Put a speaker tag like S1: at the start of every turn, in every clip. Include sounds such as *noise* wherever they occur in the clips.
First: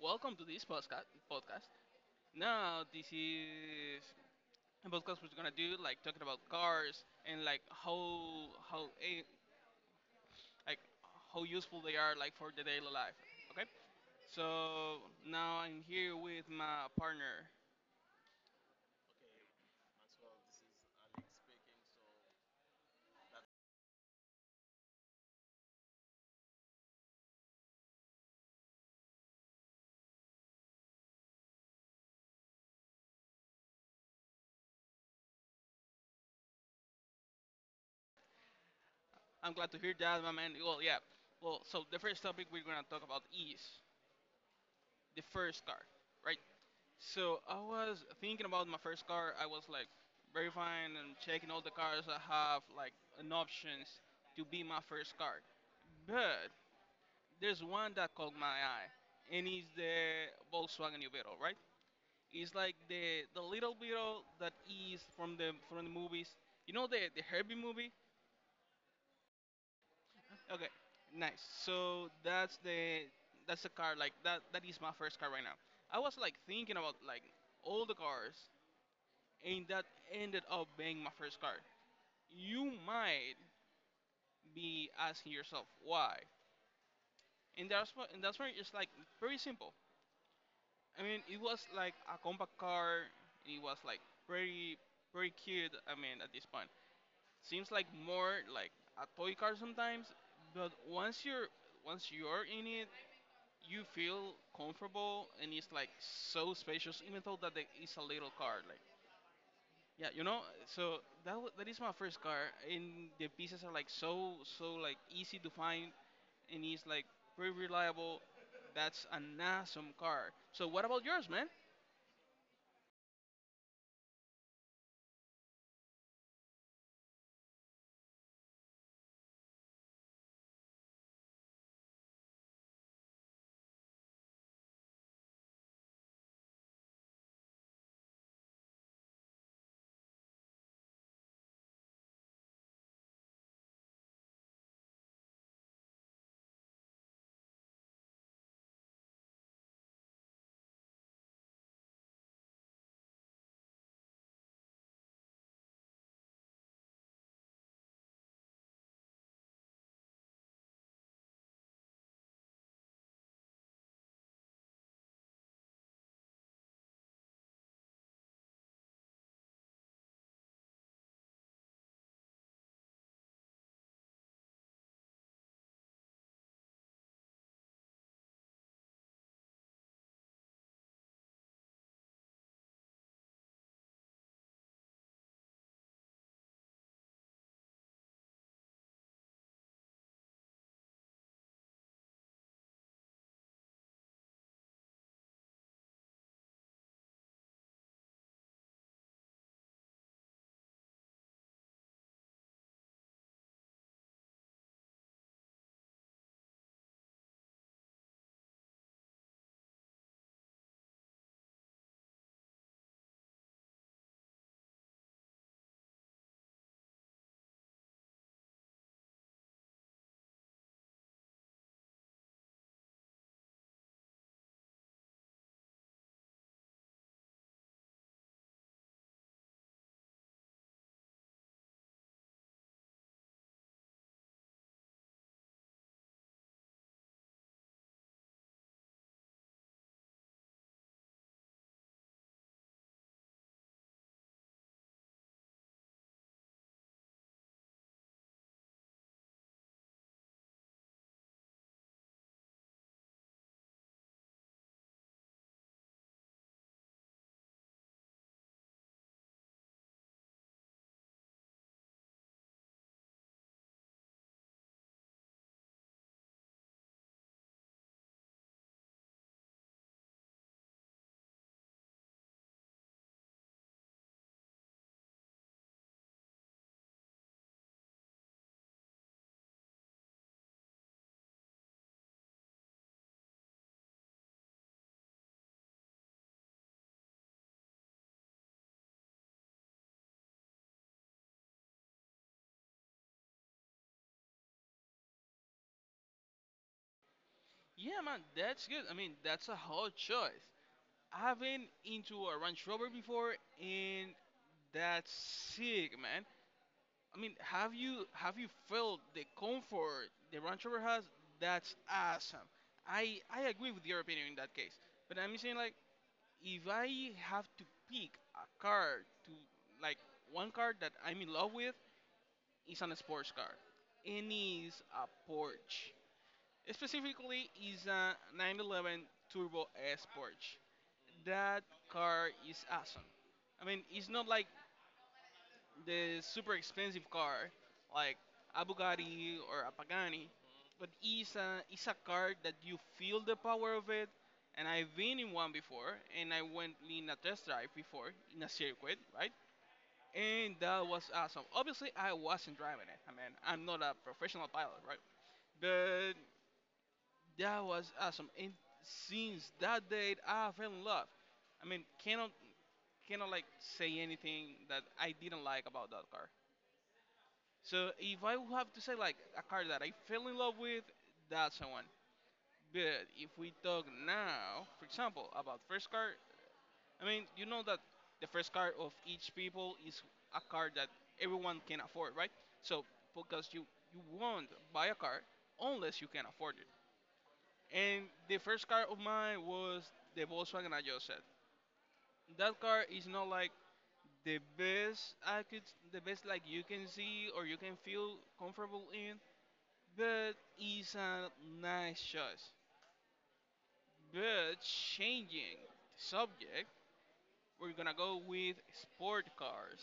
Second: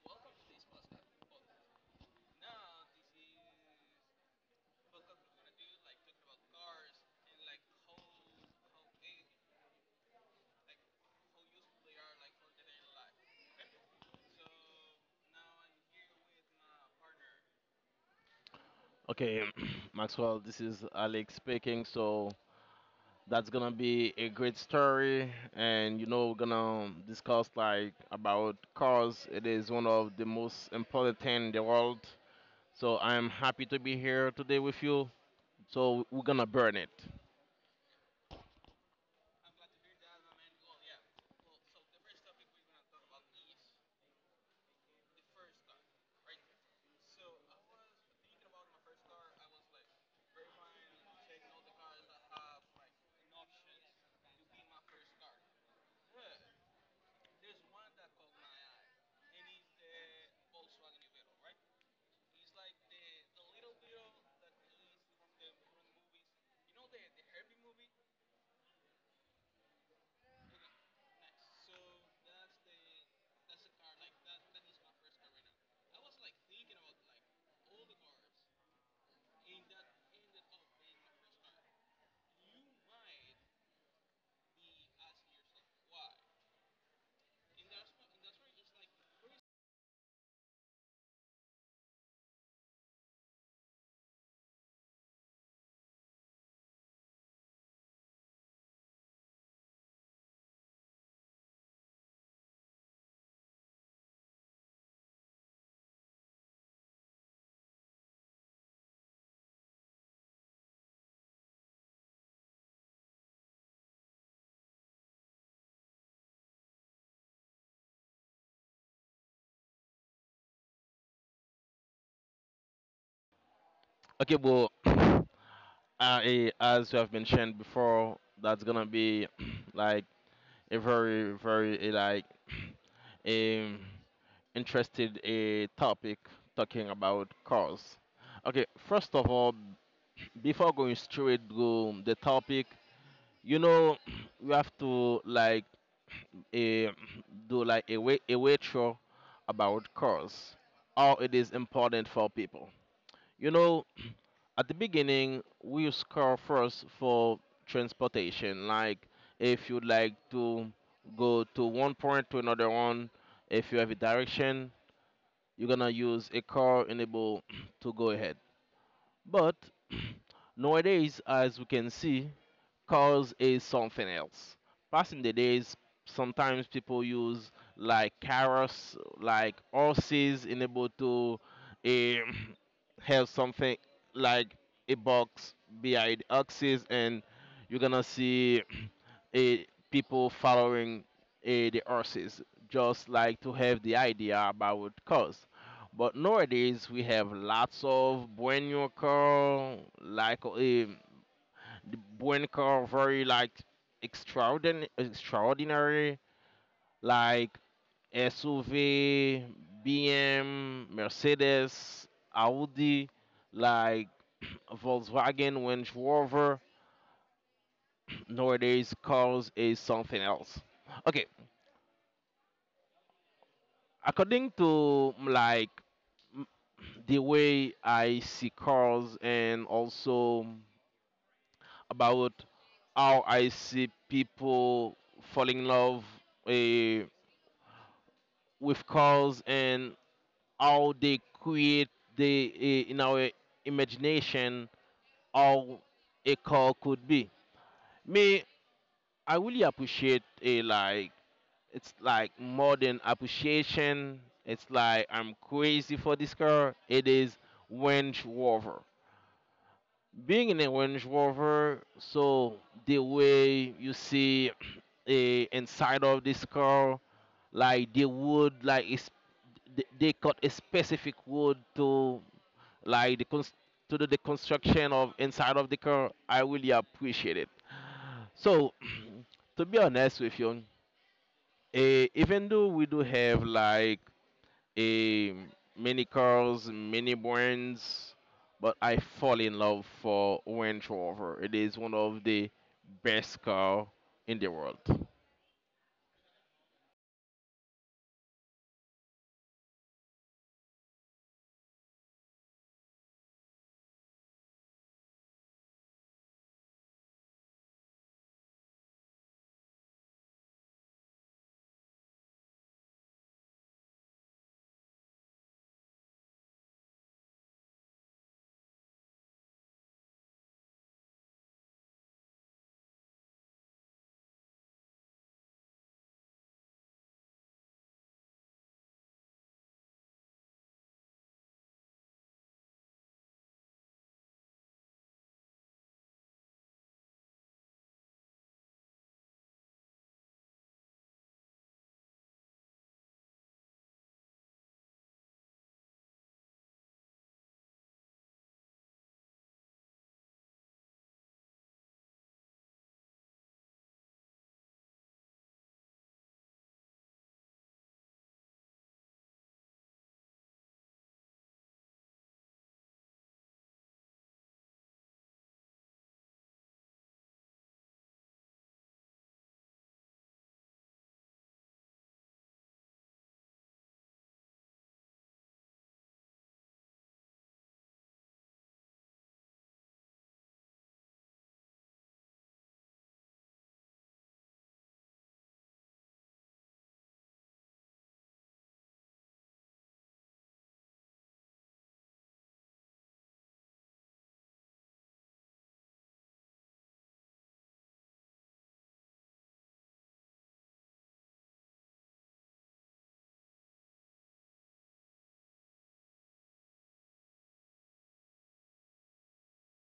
S1: Welcome to this podcast. Now, this is a podcast we're gonna do like talking about cars and like how like how useful they are like for the daily life. Okay. So now I'm here with my partner.
S2: Okay, *clears throat* Maxwell, this is Alex speaking. So that's gonna be a great story, and we're gonna discuss like about cars. It is one of the most important thing in the world. So I'm happy to be here today with you. So we're gonna burn it.
S1: I'm glad to hear that, my man. Well, yeah. So the first topic we're gonna talk about is the first car, right? So I was thinking about my first car. I was like verifying and checking all the cars I have like an options to be my first car. But there's one that caught my eye, and it's the Volkswagen New Beetle, right? It's like the little Beetle that is from the movies. You know the Herbie movie? Okay, nice. So that's the car like that is my first car right now. I was like thinking about like all the cars and that ended up being my first card. You might be asking yourself why, and that's where it's like very simple. I mean, it was like a compact car, and it was like pretty, pretty cute. I mean, at this point, seems like more like a toy car sometimes, but once you're in it, you feel comfortable, and it's like so spacious, even though that it is a little car. Like yeah, you know, so that is my first car, and the pieces are like so like easy to find, and it's like very reliable. That's an awesome car. So what about yours, man?
S2: Okay, well, *clears throat* as you have mentioned before, that's gonna be *clears throat* like a very, very, like, *clears throat* a interested a topic talking about cars. Okay, first of all, before going straight to the topic, you know, *clears throat* we have to like a, *clears throat* do like a way a retro about cars, how it is important for people. You know, at the beginning, we use car first for transportation. Like, if you'd like to go to one point to another one, if you have a direction, you're gonna use a car enable *clears throat* to go ahead. But *clears throat* nowadays, as we can see, cars is something else. Passing the days, sometimes people use like carrots, like horses enable to um, *clears throat* have something like a box behind axis, and you're gonna see eh, people following the horses just like to have the idea about cars. But nowadays we have lots of bueno car, like the bueno car very like extraordinary, extraordinary, like SUV, BM, Mercedes, Audi, like Volkswagen, Range Rover. Nowadays cars is something else. Okay, according to like mm, *clears throat* the way I see cars and also about how I see people falling in love eh, with cars, and how they create the in our imagination how a car could be. Me, I really appreciate a like. It's like more than appreciation. It's like I'm crazy for this car. It is Range Rover. Being in a Range Rover, so the way you see a inside of this car, like the wood, like is they cut a specific wood to, like, to do the construction of inside of the car. I really appreciate it. So *clears throat* to be honest with you, even though we do have like a many cars, many brands, but I fall in love for Range Rover. It is one of the best car in the world.
S1: Yeah, man, that's good. I mean, that's a hot choice. I've been into a Range Rover before, and that's sick, man. I mean, have you felt the comfort the Range Rover has? That's awesome. I agree with your opinion in that case. But I'm saying like if I have to pick a car to like one car that I'm in love with, it's an sports car, and it's a Porsche. Specifically, it's a 911 Turbo S Porsche. That car is awesome. I mean, it's not like the super expensive car like a Bugatti or a Pagani, but it's a card that you feel the power of it. And I've been in one before, and I went in a test drive before in a circuit, right? And that was awesome. Obviously, I wasn't driving it. I mean, I'm not a professional pilot, right? But that was awesome. And since that date, I fell in love. I mean, cannot like say anything that I didn't like about that car. So if I would have to say like a car that I fell in love with, that's the one. But if we talk now, for example, about first card, I mean, you know that the first card of each people is a card that everyone can afford, right? So because you won't buy a car unless you can afford it. And the first car of mine was the Volkswagen I just said. That car is not like the best I could, the best like you can see or you can feel comfortable in, but it's a nice choice. But changing the subject, we're gonna go with sport cars.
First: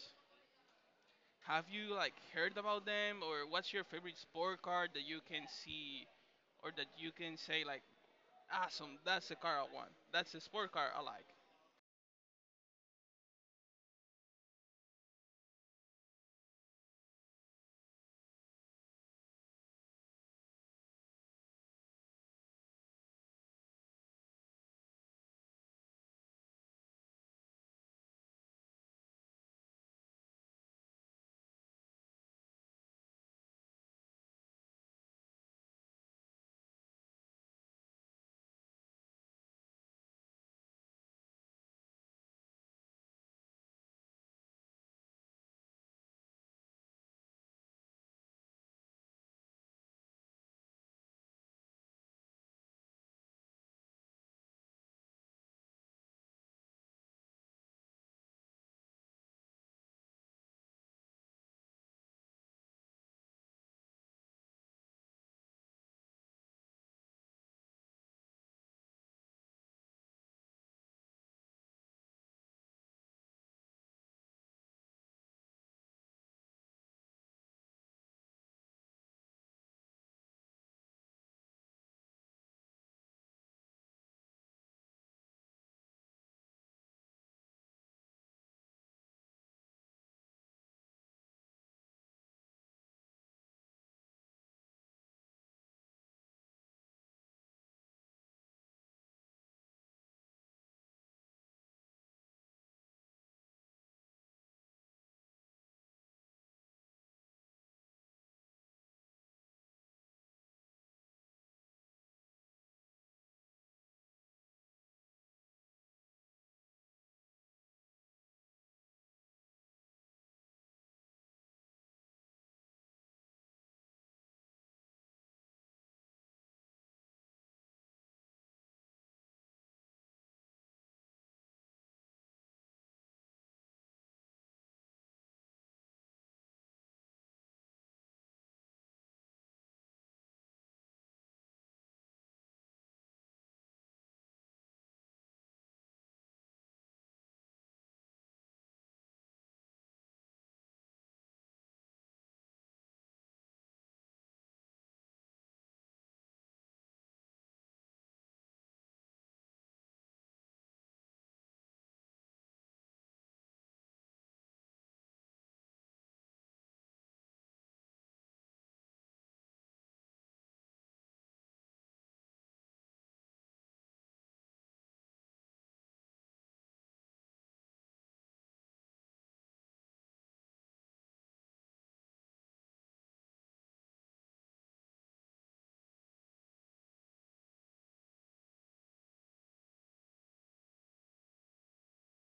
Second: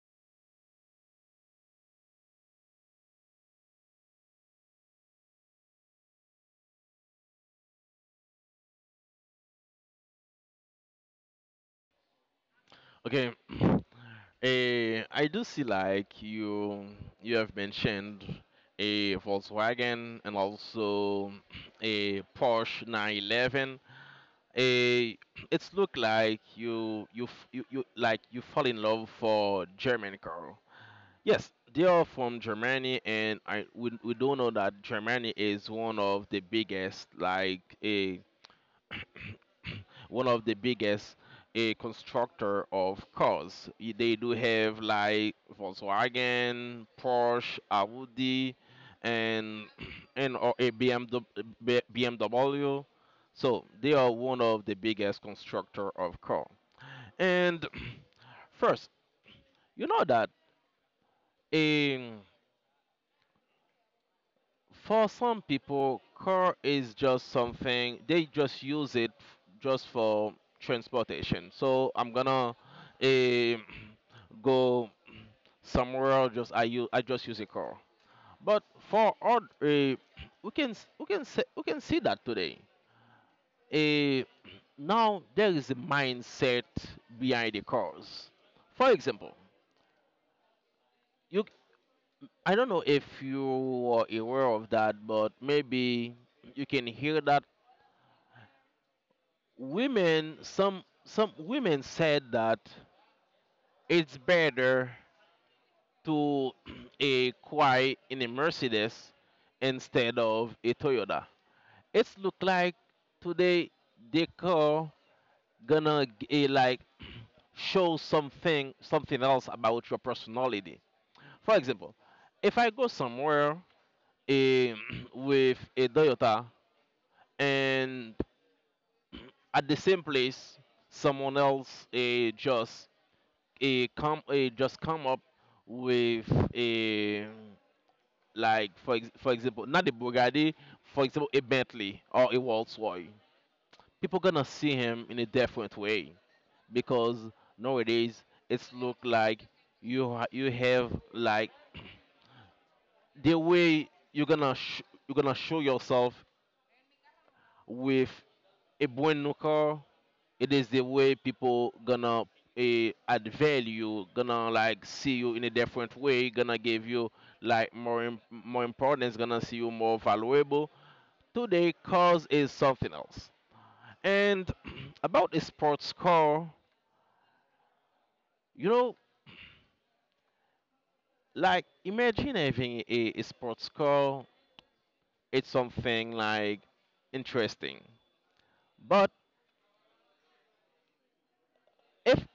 S1: Have you like heard about them, or what's your favorite sport car that you can see, or that you can say like, awesome, that's the car I want. That's the sport car I like.
S2: Okay, *clears throat* I do see like you have mentioned a Volkswagen and also *clears throat* a Porsche 911. A *clears throat* It's look like you f- you like you fall in love for German car. Yes, they are from Germany, and we do know that Germany is one of the biggest, like a one of the biggest a constructor of cars. They do have like Volkswagen, Porsche, Audi, and *clears throat* and or a BMW, BMW. So they are one of the biggest constructor of car. And *clears throat* first, you know that um, for some people, car is just something they just use it just for transportation. So I'm gonna um *clears throat* go somewhere. Just I just use a car. But for odd, *clears throat* we can s- we can say, we can see that today. Uh, *clears throat* now there is a mindset behind the cars. For example, you I don't know if you are aware of that, but maybe you can hear that women some women said that it's better to *clears throat* a cry in a Mercedes instead of a Toyota. It's look like today the car gonna like show something else about your personality. For example, if I go somewhere eh, *clears throat* with a Toyota, and at the same place someone else just come up with a, like, for example, not a Bugatti, for example a Bentley or a Rolls-Royce. People gonna see him in a different way because nowadays it's look like you have like *clears throat* the way you're gonna show yourself with a brand new car. It is the way people gonna add value, gonna like see you in a different way, gonna give you like more importance, gonna see you more valuable. Today cause is something else. And *clears throat* about a sports car, you know like imagine having a sports car. It's something like interesting, but if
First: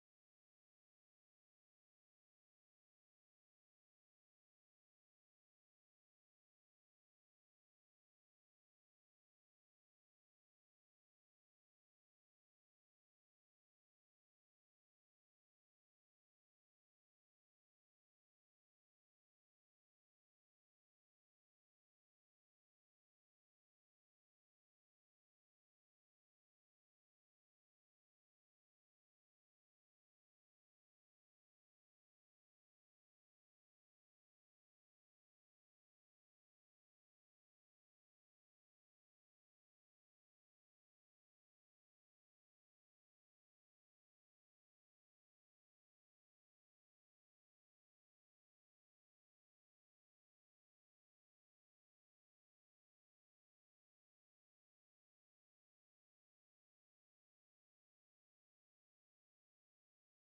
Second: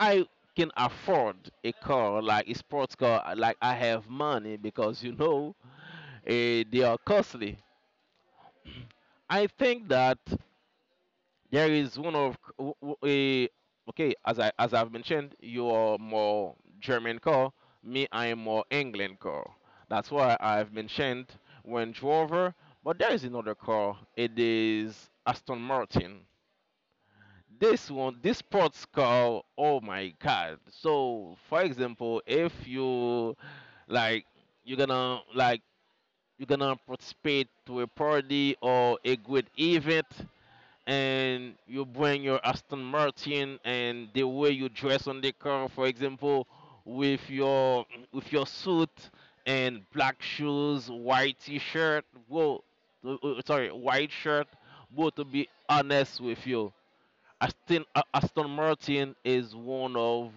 S2: I can afford a car like a sports car, like I have money, because you know they are costly. I think that there is one of a, okay. As I've mentioned, you are more German car. Me, I am more England car. That's why I've mentioned Range Rover. But there is another car. It is Aston Martin. This one, this sports car. Oh my God! So, for example, if you like, you're gonna like you're gonna participate to a party or a good event, and you bring your Aston Martin, and the way you dress on the car, for example, with your with your suit and black shoes, white t-shirt, well, sorry, white shirt. But to be honest with you, Aston Martin is one of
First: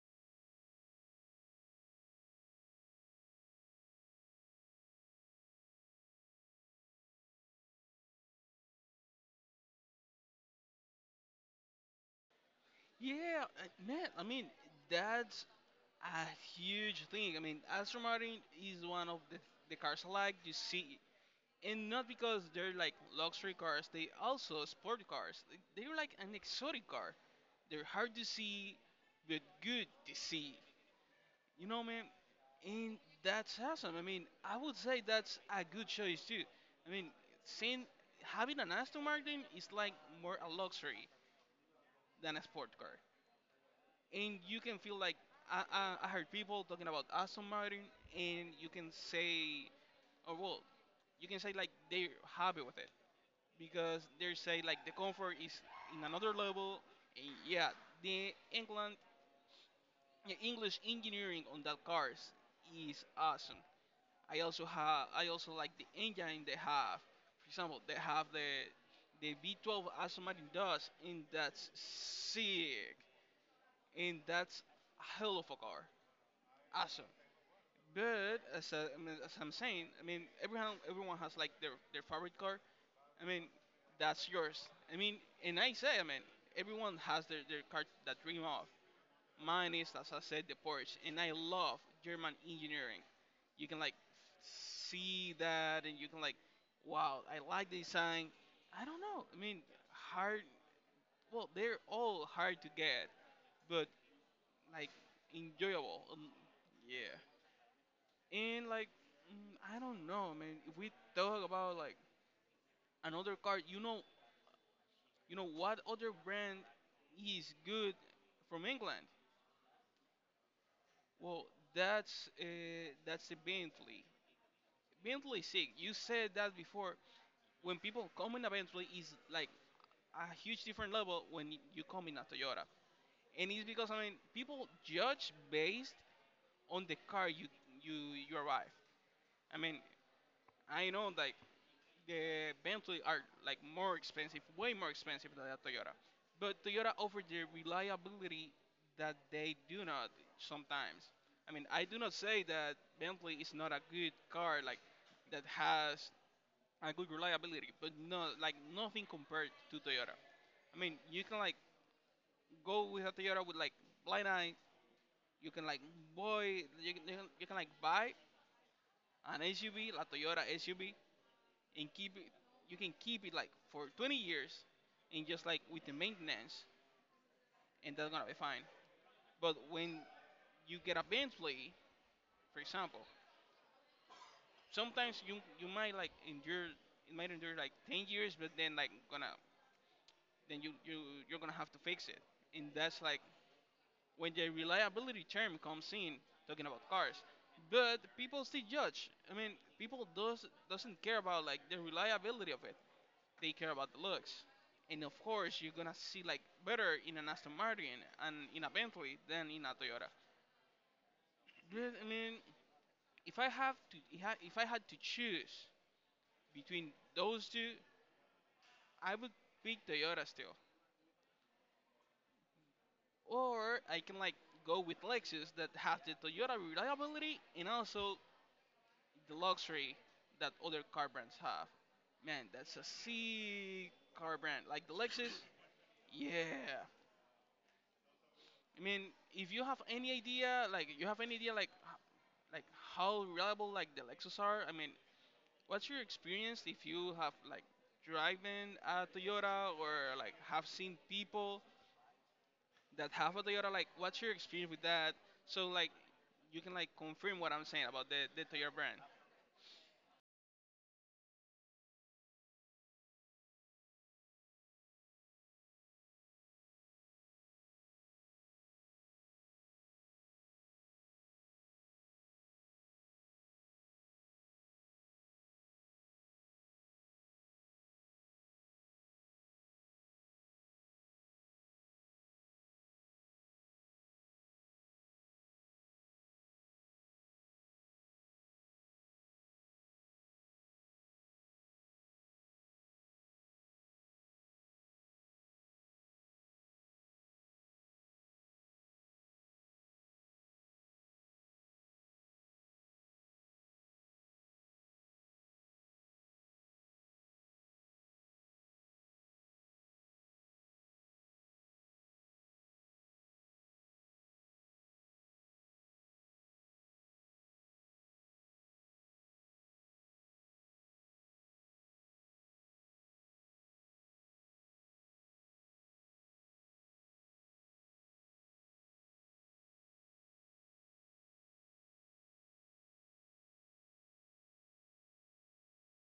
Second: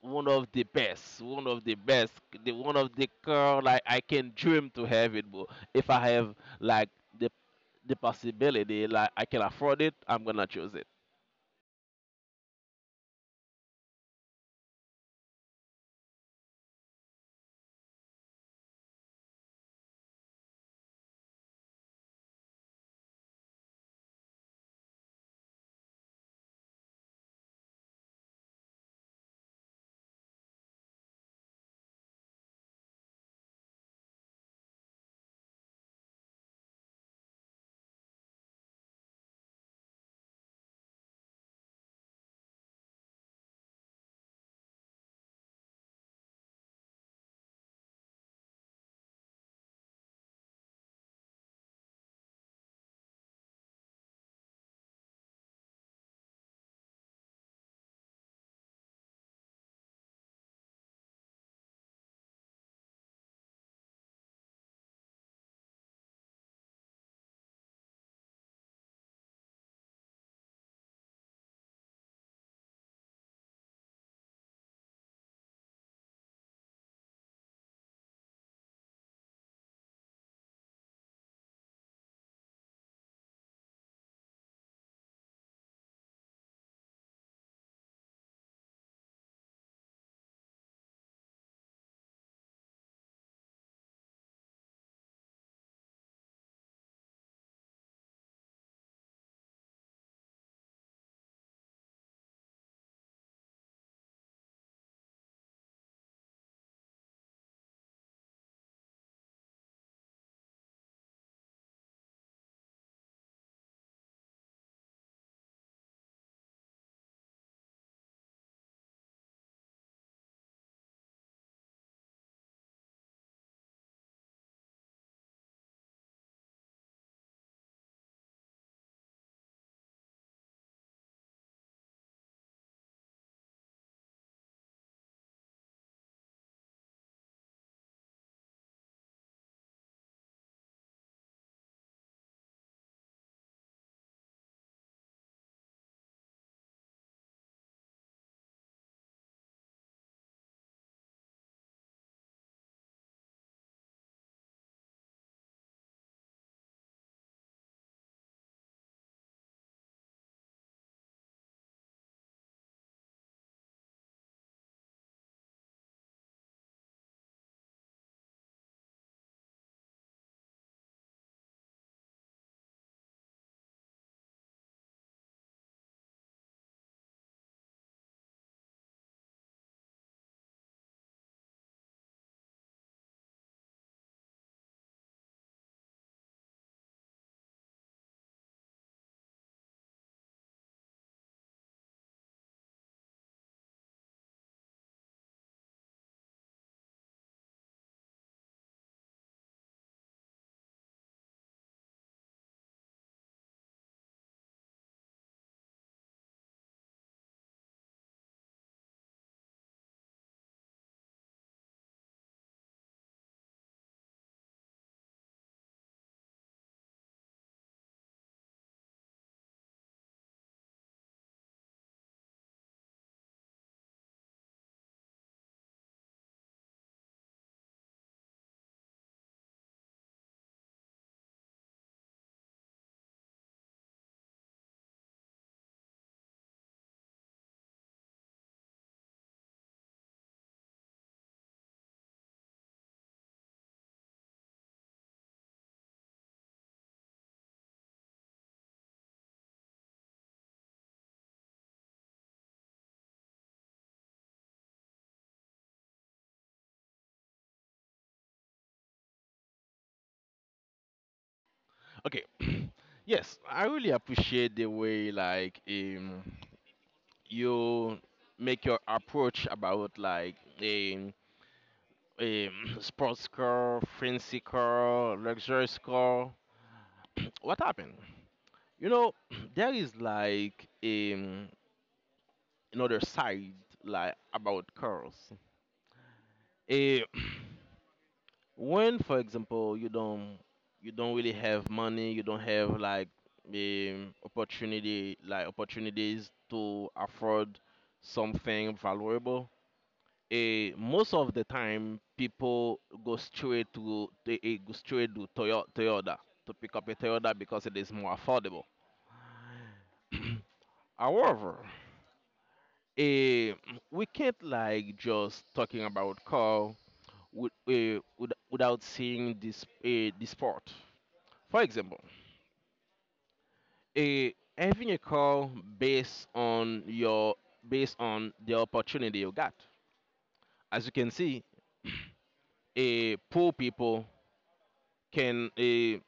S2: one of the best, one of the best, the one of the car like I can dream to have it, bro. If I have like the the possibility, like I can afford it, I'm gonna choose it.
S1: Yeah, man. I mean, that's a huge thing. I mean, Aston Martin is one of the cars I like. You see, and not because they're like luxury cars. They also sport cars. They- They're like an exotic car. They're hard to see, but good to see. You know, man, and that's awesome. I mean, I would say that's a good choice too. I mean, seeing having an Aston Martin is like more a luxury than a sport car, and you can feel like I heard people talking about Aston Martin, and you can say, or well, you can say like they're happy with it because they say like the comfort is in another level, and yeah, the England, the English engineering on that cars is awesome. I also like the engine they have. For example, they have the V12 Aston Martin does, and that's sick, and that's a hell of a car, awesome. But as I'm saying, I mean everyone has like their favorite car. I mean that's yours. I mean, and I say, I mean everyone has their car that dream of. Mine is, as I said, the Porsche, and I love German engineering. You can like see that, and you can like, wow, I like the design. I don't know. I mean, hard. Well, they're all hard to get, but like enjoyable. Yeah. And like, I don't know, man. If we talk about like another car, you know what other brand is good from England? Well, that's the Bentley. Mentally sick. You said that before. When people come in a Bentley, is like a huge different level when you come in a Toyota, and it's because I mean people judge based on the car you you arrive. I mean I know like the Bentley are like more expensive, way more expensive than a Toyota, but Toyota offers the reliability that they do not sometimes. I mean I do not say that Bentley is not a good car like that has a good reliability, but no, like nothing compared to Toyota. I mean, you can like go with a Toyota with like blind eyes. You can like boy, you can buy an SUV, la Toyota SUV, and keep it. You can keep it like for 20 years, and just like with the maintenance, and that's gonna be fine. But when you get a Bentley, for example, sometimes you might like endure it might endure like 10 years, but then like gonna then you're gonna have to fix it, and that's like when the reliability term comes in, talking about cars. But people still judge. I mean, people does doesn't care about like the reliability of it. They care about the looks. And of course, you're gonna see like better in an Aston Martin and in a Bentley than in a Toyota. But I mean, if I had to choose between those two, I would pick Toyota still. Or I can like go with Lexus that has the Toyota reliability and also the luxury that other car brands have. Man, that's a sick car brand. Like the Lexus, yeah. I mean, if you have any idea, like you have any idea, like like how reliable like the Lexus are. I mean, what's your experience if you have like driven a Toyota or like have seen people that have a Toyota? Like, what's your experience with that? So like, you can like confirm what I'm saying about the Toyota brand.
S2: Okay, *clears throat* yes, I really appreciate the way, like you make your approach about, like, um, *clears throat* sports car, fancy car, luxurious car. *clears throat* What happened? You know, *clears throat* there is like another side, like, about cars. Eh, *clears throat* when, for example, you don't really have money, you don't have like opportunity like opportunities to afford something valuable. Most of the time people go straight to Toyota to pick up a Toyota because it is more affordable. *clears throat* However, eh, we can't like just talking about car without seeing this part. For example, uh, having a call based on your based on the opportunity you got. As you can see, *clears throat* poor people can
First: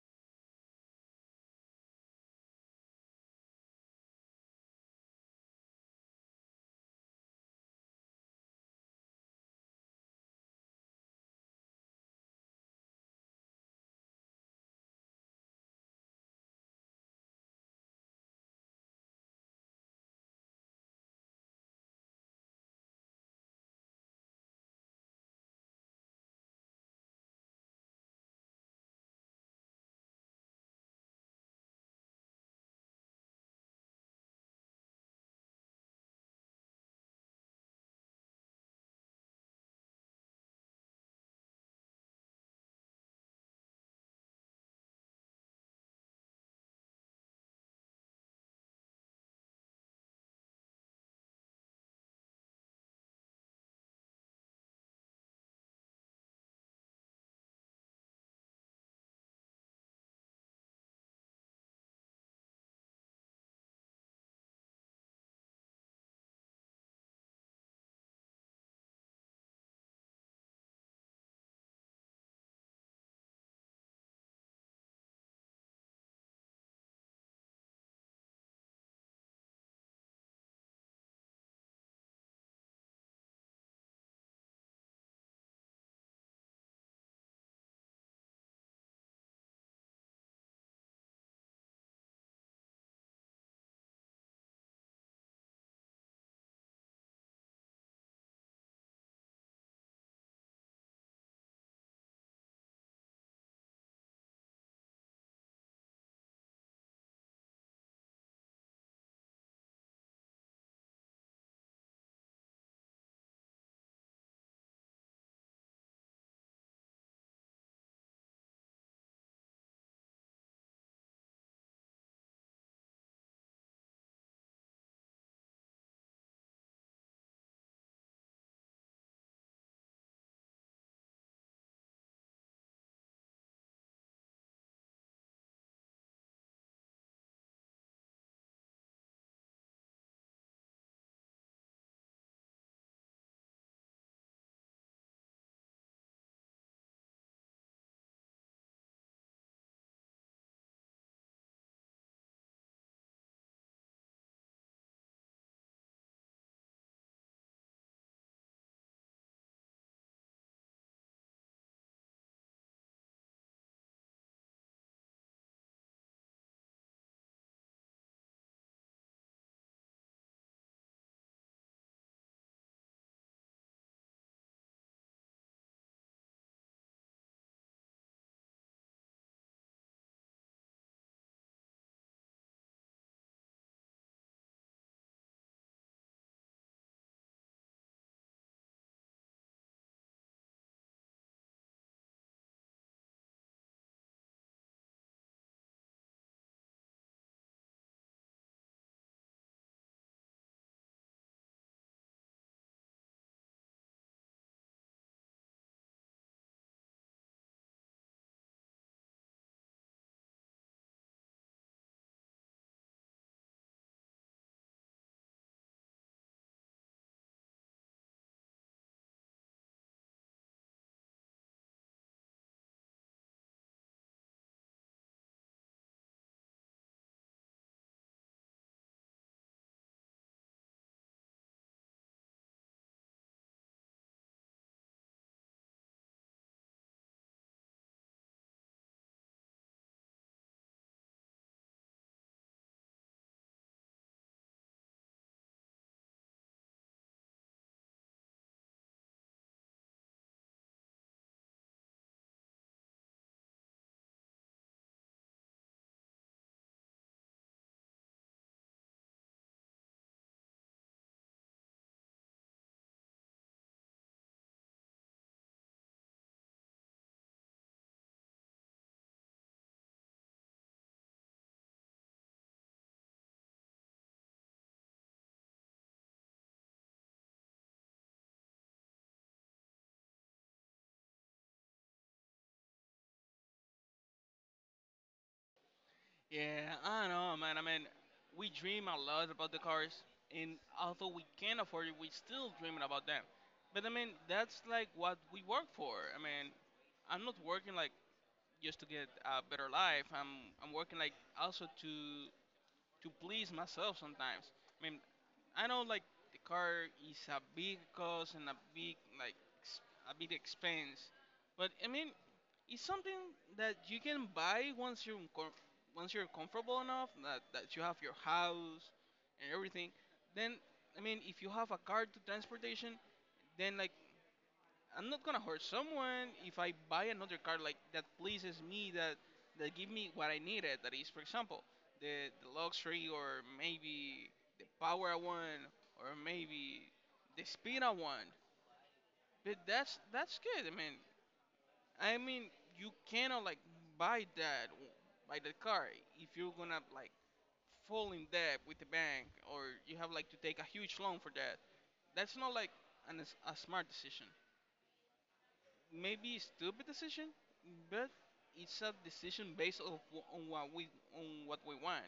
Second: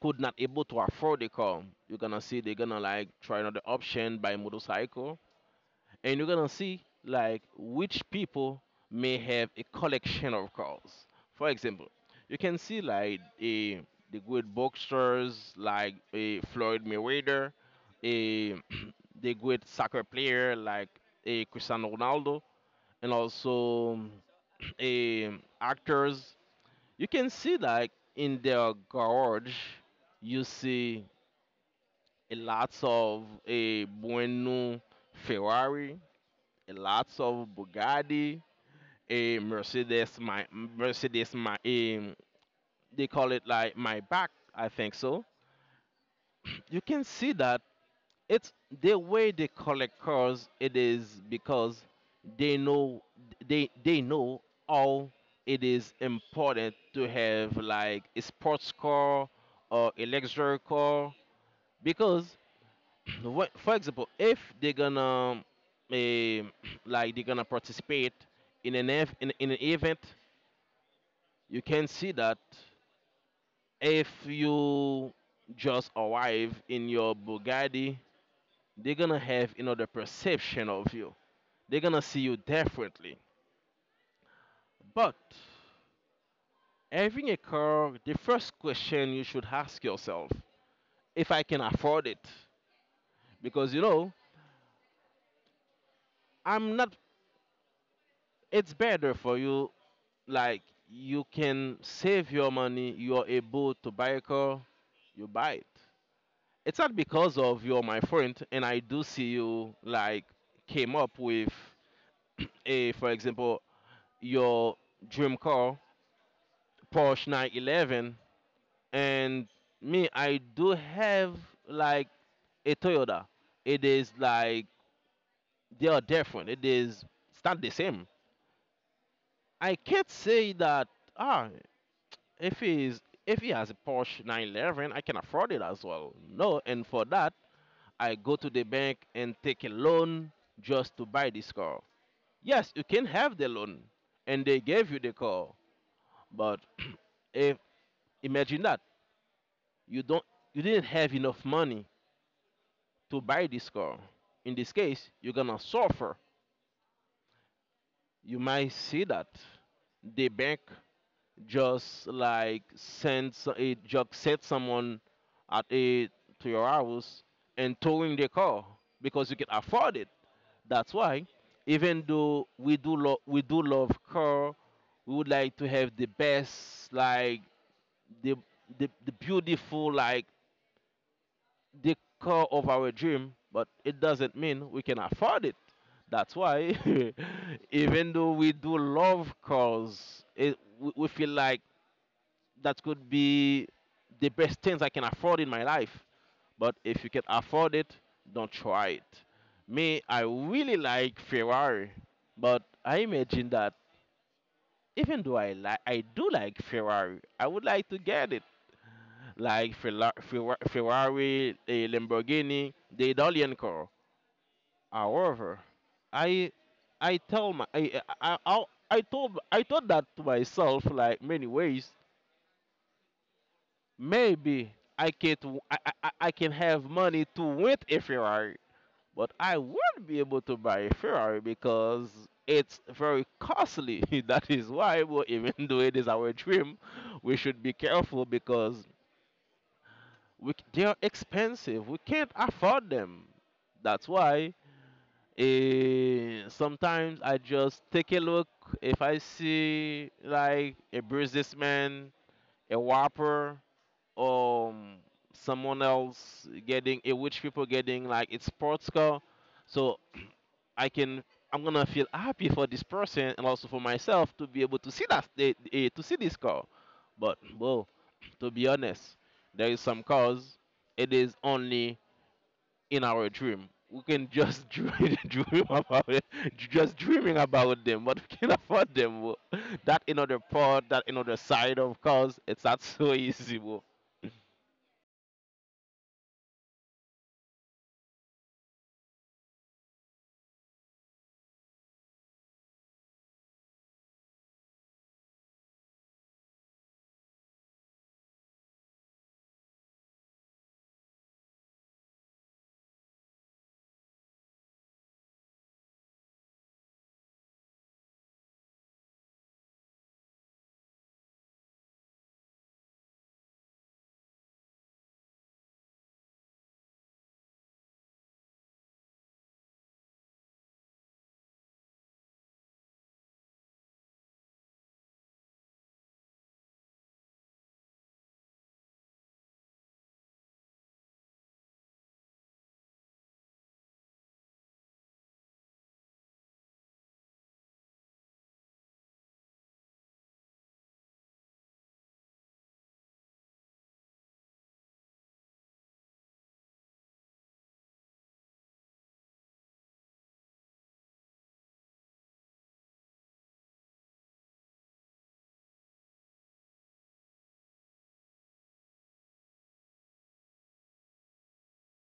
S2: could not able to afford the car. You're gonna see they're gonna like try another option by motorcycle, and you're gonna see like which people may have a collection of cars. For example, you can see like a the good boxers like a Floyd Mayweather, a *clears throat* the good soccer player like a Cristiano Ronaldo, and also *clears throat* a actors. You can see like in their garage, you see a lots of a Bueno Ferrari, a lots of Bugatti, a Mercedes, my they call it like my back, I think so. You can see that it's the way they collect cars. It is because they know they know how it is important to have like a sports car or a luxury car, because for example, if they're gonna eh, *clears throat* like they're gonna participate in an event, you can see that if you just arrive in your Bugatti, they're gonna have another perception of you. They're gonna see you differently. But having a car, the first question you should ask yourself, if I can afford it, because you know I'm not. It's better for you, like you can save your money, you're able to buy a car, you buy it. It's not because of you're my friend and I do see you like came up with *clears throat* a, for example, your dream car, Porsche 911, and me, I do have like a Toyota. It is like they are different. It's not the same. I can't say that, ah. If he has a Porsche 911, I can afford it as well. No, and for that, I go to the bank and take a loan just to buy this car. Yes, you can have the loan, and they gave you the car. But if imagine that you don't, you didn't have enough money to buy this car. In this case, you're gonna suffer. You might see that the bank just like it just set someone at a to your house and towing the car because you can afford it. That's why, even though we do love car, we would like to have the best, like the the beautiful, like the car of our dream, but it doesn't mean we can afford it. That's why, *laughs* even though we do love cars, it, we feel like that could be the best things I can afford in my life. But if you can afford it, don't try it. Me, I really like Ferrari, but I imagine that even though I do like Ferrari, I would like to get it, like Ferrari, a Lamborghini, the Italian car. However, I I tell my I told I thought that to myself like many ways. Maybe I can have money to win a Ferrari, but I won't be able to buy a Ferrari because it's very costly. *laughs* That is why, well, even *laughs* though it is our dream, we should be careful because they are expensive. We can't afford them. That's why sometimes I just take a look. If I see like a businessman, a whopper, um someone else getting a rich people getting like a sports car, so i can I'm gonna feel happy for this person and also for myself to be able to see that to see this car. But well, to be honest, there is some cars it is only in our dream we can just *laughs* dream about it, just dreaming about them, but we can afford them, bro. That another part, that another side of cars, it's not so *laughs* easy, bro.
S1: Yeah, I know, man. I mean, we dream a lot about the cars, and although we can't afford it, we still dreaming about them. But I mean, that's like what we work for. I mean, I'm not working like just to get a better life. I'm working like also to please myself sometimes. I mean, I know like the car is a big cost and a big like a big expense, but I mean, it's something that you can buy once you're comfortable enough that, that you have your house and everything. Then I mean, if you have a car to transportation, then like I'm not gonna hurt someone if I buy another car like that pleases me that that give me what I needed. That is, for example, the luxury or maybe the power I want or maybe the speed I want. But that's good. I mean, you cannot like buy that buy that car if you're gonna like fall in debt with the bank or you have like to take a huge loan for that. That's not like a smart decision. Maybe a stupid decision, but it's a decision based on what we on what we want.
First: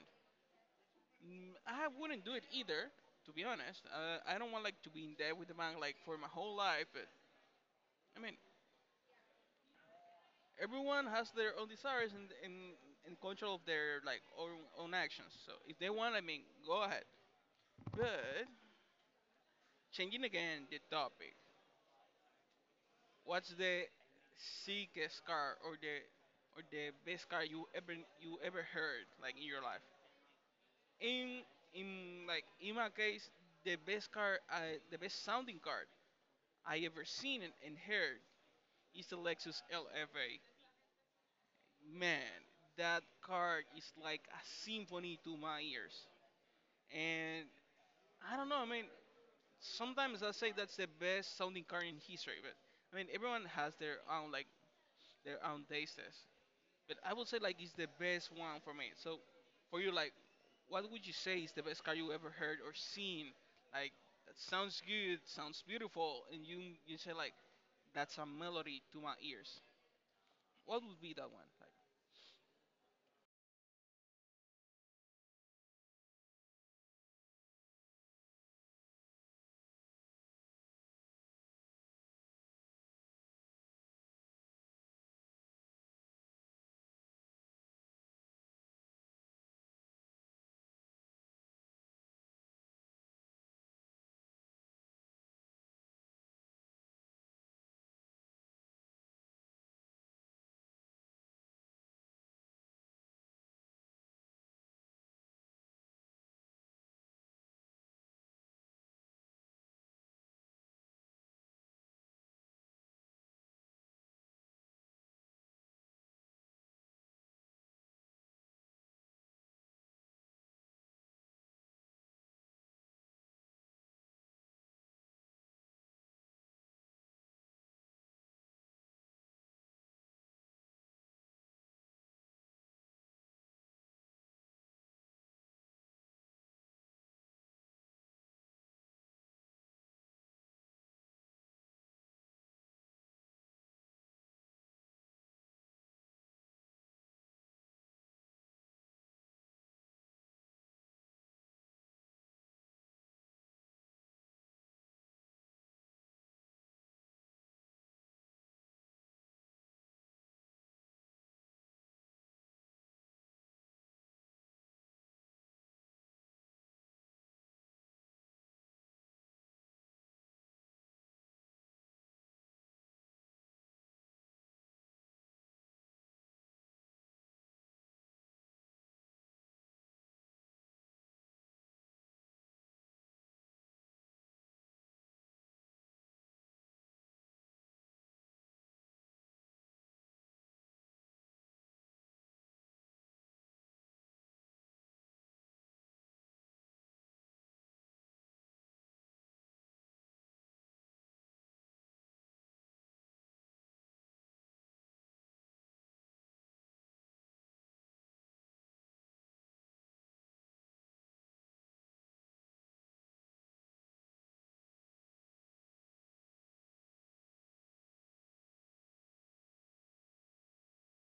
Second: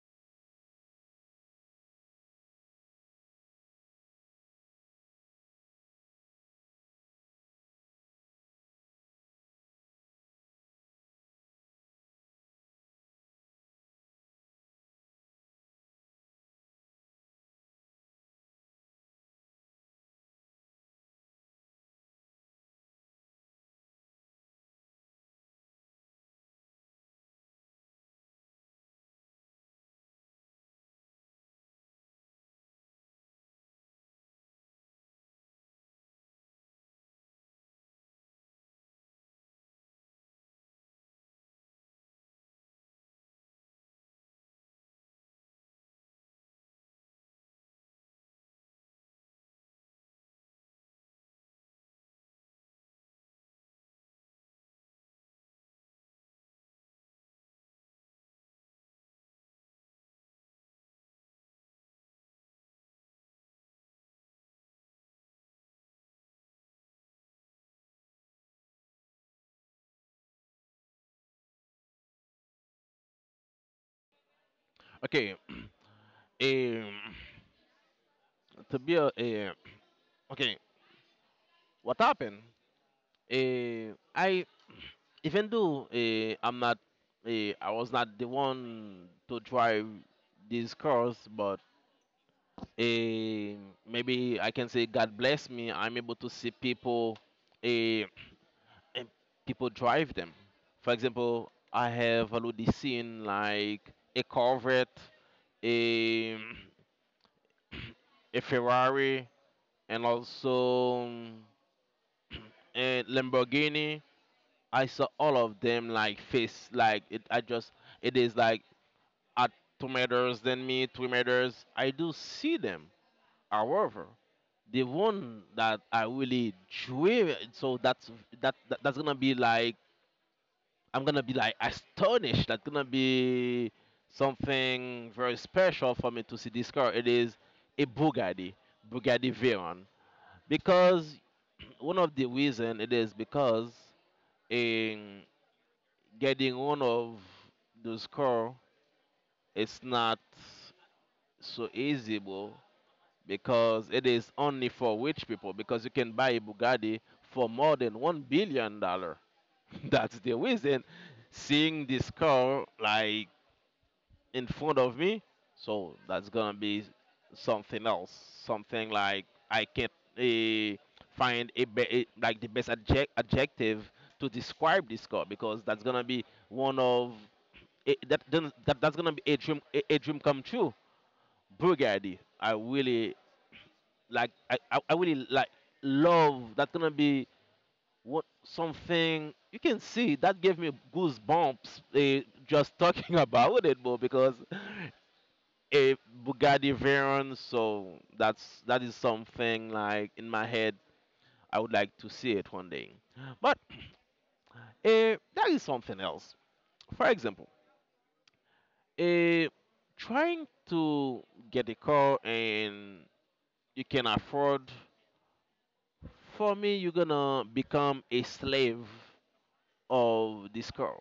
S1: I wouldn't do it either, to be honest. I don't want like to be in debt with the bank like for my whole life. But I mean, everyone has their own desires and in control of their like own actions. So if they want, I mean, go ahead. But changing again the topic, what's the sickest car or the best car you ever heard like in your life? In in like in my case, the best car, the best sounding car I ever seen and heard is the Lexus LFA. Man, that car is like a symphony to my ears. And I don't know. Sometimes I say that's the best sounding car in history, but everyone has their own their own tastes. But I would say like it's the best one for me. So, for you, like, what would you say is the best car you ever heard or seen? Like, that sounds good, sounds beautiful, and you say like that's a melody to my ears. What would be that one? Like,
S2: Okay. *clears throat* Um, to be uh, okay, what happened? I even though I'm not, I was not the one to drive these cars, but uh, maybe I can say God bless me. I'm able to see people, uh, people drive them. For example, I have already seen like a Corvette, a *clears throat* a Ferrari, and also. And Lamborghini. I saw all of them like face like it. I just it is like at 2 meters than me, 3 meters. I do see them. However, the one that I really drew, so that's that, that's gonna be like I'm gonna be like astonished. That's gonna be something very special for me to see this car. It is a Bugatti, Bugatti Veyron, because *clears throat* one of the reason it is because getting one of those car is not so easy, bro, because it is only for rich people. Because you can buy a Bugatti for more than $1 billion. *laughs* That's the reason. Seeing this car like in front of me, so that's gonna be something else. Something like I can't eh, find like the best adjective to describe this car, because that's gonna be one of it, that, then that that's gonna be a dream, a dream come true. Bulgari, I really I really like, love, that's gonna be what something you can see that gave me goosebumps, just talking *laughs* about it, bro, because a Bugatti Veyron, so that is something like in my head I would like to see it one day. But there is something else. For example, eh, trying to get a car and you can afford, for me, you're gonna become a slave of this car.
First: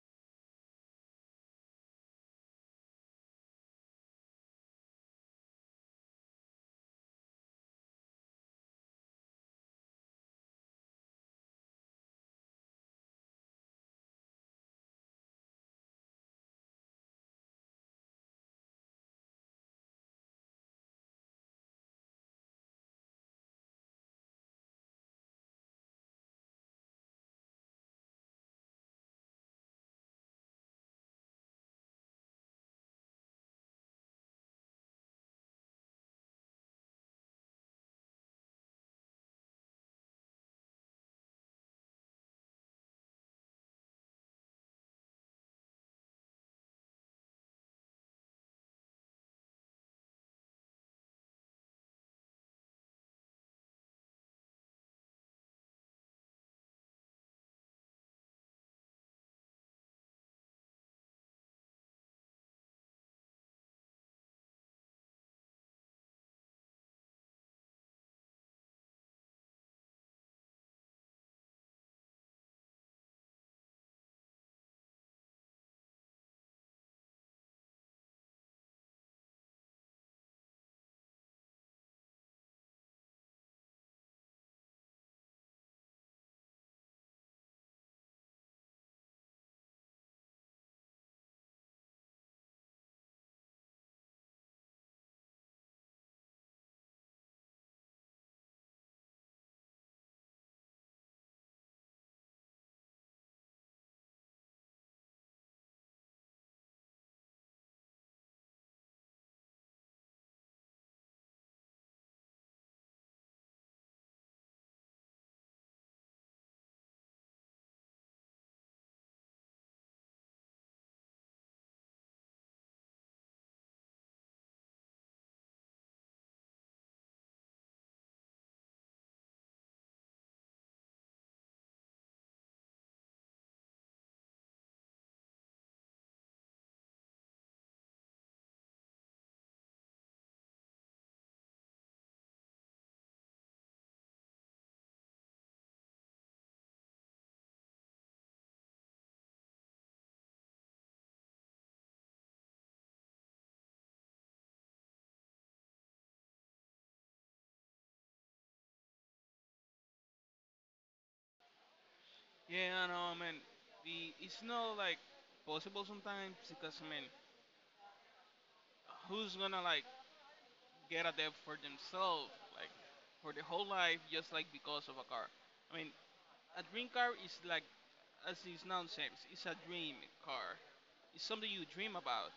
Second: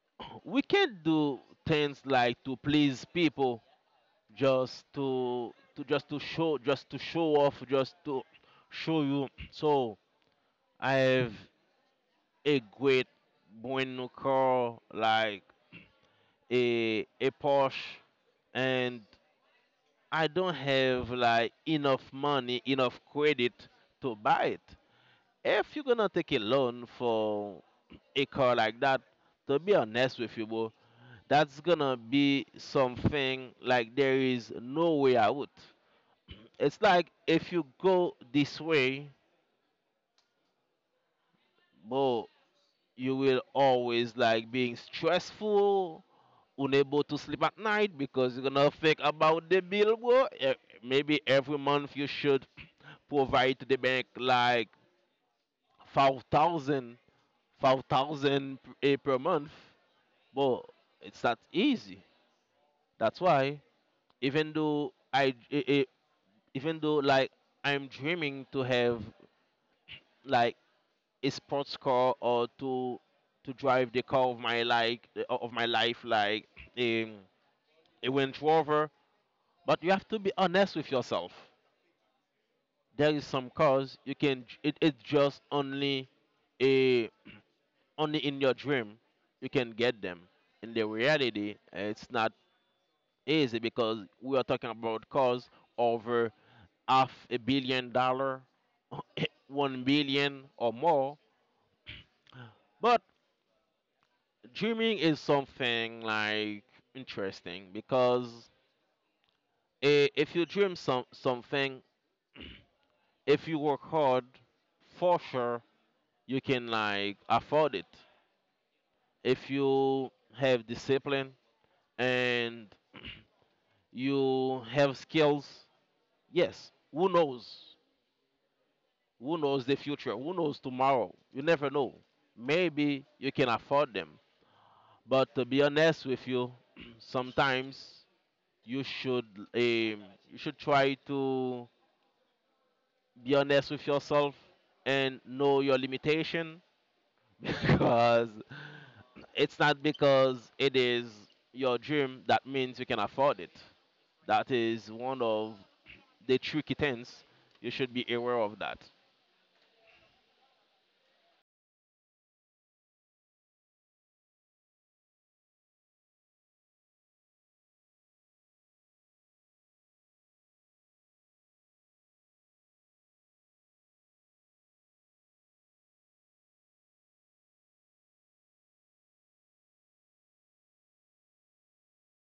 S2: *clears throat* We can't do things like to please people, just just to show off, just to show you. *clears throat* So I have a great bueno car like a Porsche, and I don't have like enough money, enough credit to buy it. If you're gonna take a loan for a car like that, to be honest with you, bro, that's gonna be something like there is no way out. It's like if you go this way, bro, you will always like being stressful, unable to sleep at night because you're gonna think about the bill, bro. Maybe every month you should provide to the bank like five thousand, five thousand, 5,000 per month, but it's not easy. That's why even though I eh, eh, even though like I'm dreaming to have like a sports car or to drive the car of my of my life like a a Range Rover, but you have to be honest with yourself. There is some cars you can it's just only a only in your dream you can get them. In the reality, it's not easy because we are talking about costs over half $1 billion, *laughs* 1 billion or more. But dreaming is something like interesting because if you dream some something, if you work hard, for sure you can like afford it. If you have discipline and *clears throat* you have skills. Yes, who knows? Who knows the future? Who knows tomorrow? You never know. Maybe you can afford them. But to be honest with you, *clears throat* sometimes you should um, you should try to be honest with yourself and know your limitation *laughs* because it's not because it is your dream that means you can afford it. That is one of the tricky things. You should be aware of that.
S1: yeah, I know, man. The it's not like possible sometimes because who's gonna like get a debt for themselves, like for the whole life, just like because of a car. I mean, a dream car is like, as its noun says, it's a dream car. It's something you dream about.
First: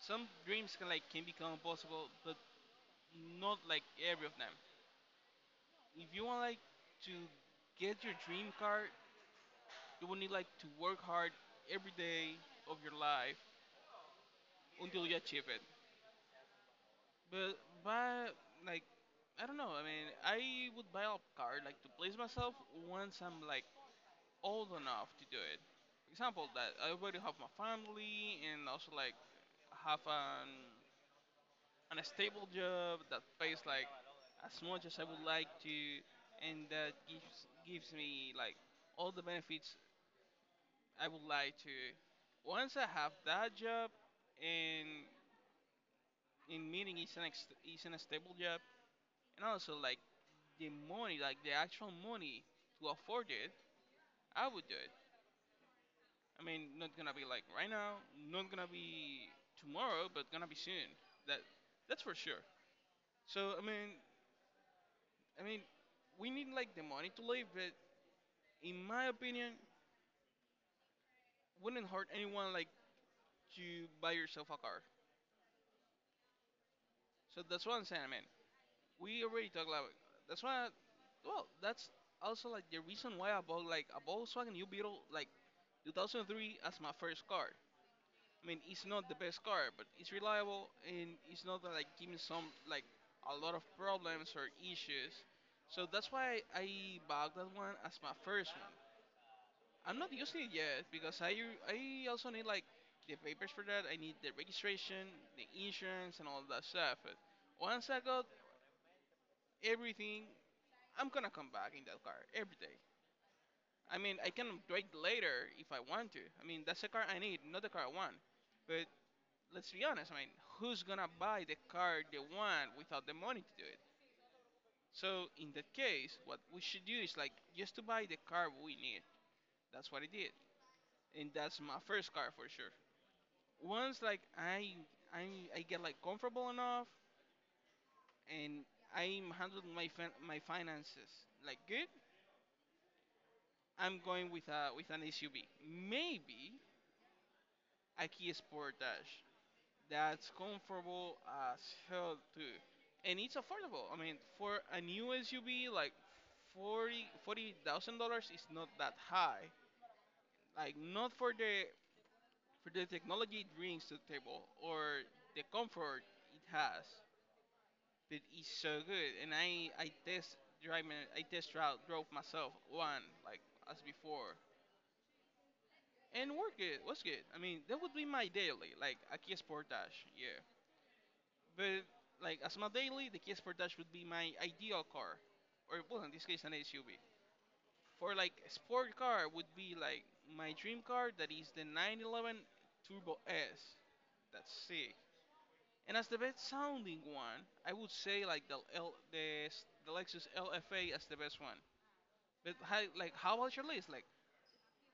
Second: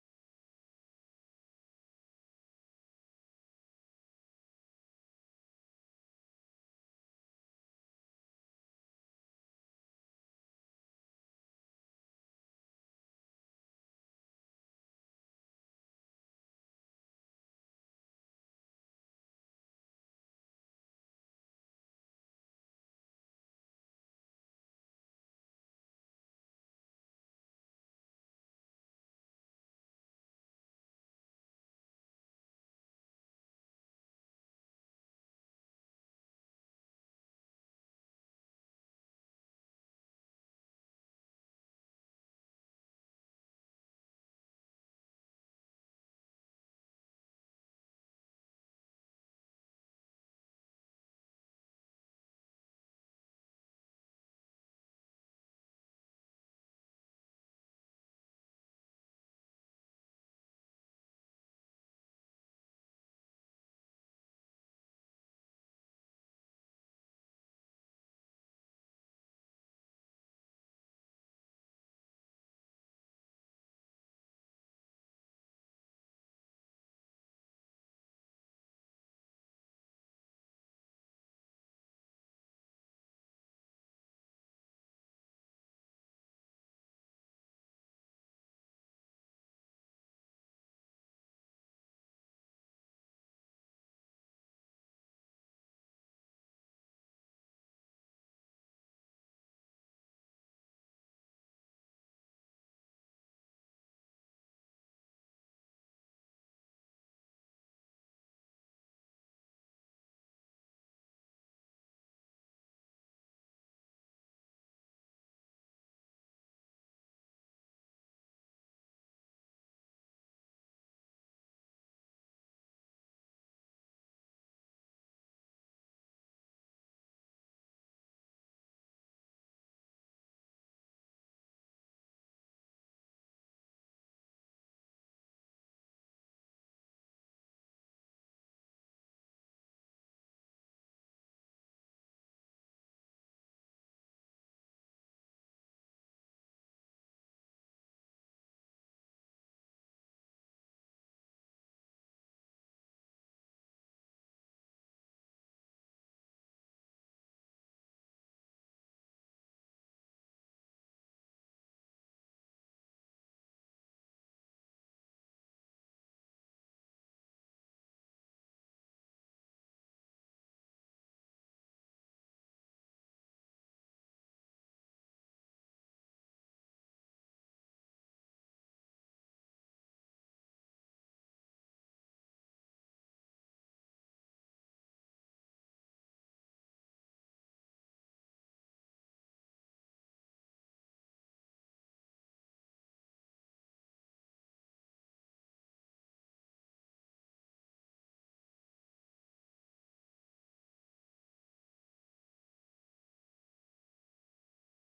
S1: Some dreams can can become possible, but not like every of them. If you want like to get your dream car, you will need like to work hard every day of your life until you achieve it. But why, like, I don't know. I mean, I would buy a car like to place myself once I'm like old enough to do it. For example, that I already have my family and also like have an stable job that pays like as much as I would like to, and that gives me like all the benefits I would like to. Once I have that job, and in meaning is is an stable job, and also like the money, like the actual money to afford it, I would do it. I mean, not gonna be like right now, not gonna be tomorrow, but gonna be soon. That that's for sure. So I mean, we need like the money to live, but in my opinion, wouldn't hurt anyone like to buy yourself a car. So that's what I'm saying, man. We already talked about it. That's why I, well, that's also like the reason why I bought like a Volkswagen U Beetle like 2003 as my first car. I mean, it's not the best car, but it's reliable and it's not that, like giving some like a lot of problems or issues. So that's why I bought that one as my first one. I'm not using it yet because I also need like the papers for that. I need the registration, the insurance, and all that stuff. But once I got everything, I'm gonna come back in that car every day. I mean, I can upgrade later if I want to. I mean, that's the car I need, not the car I want. But let's be honest, who's gonna buy the car they want without the money to do it? So in that case, what we should do is like just to buy the car we need. That's what I did, and that's my first car for sure. Once like I get like comfortable enough and I'm handling my my finances like good, I'm going with a with an SUV, maybe a Kia Sportage. That's comfortable as hell too, and it's affordable. I mean, for a new SUV, like $40,000 is not that high. Like not for the for the technology it brings to the table or the comfort it has, but it's so good. And I test I test drove myself one like as before. And work it was good. I mean, that would be my daily, like a Kia Sportage, yeah. But like as my daily, the Kia Sportage would be my ideal car, or well, in this case, an SUV. For like a sport car would be like my dream car that is the 911 Turbo S. That's sick. And as the best sounding one, I would say like the Lexus LFA as the best one. But how, like how about your list? Like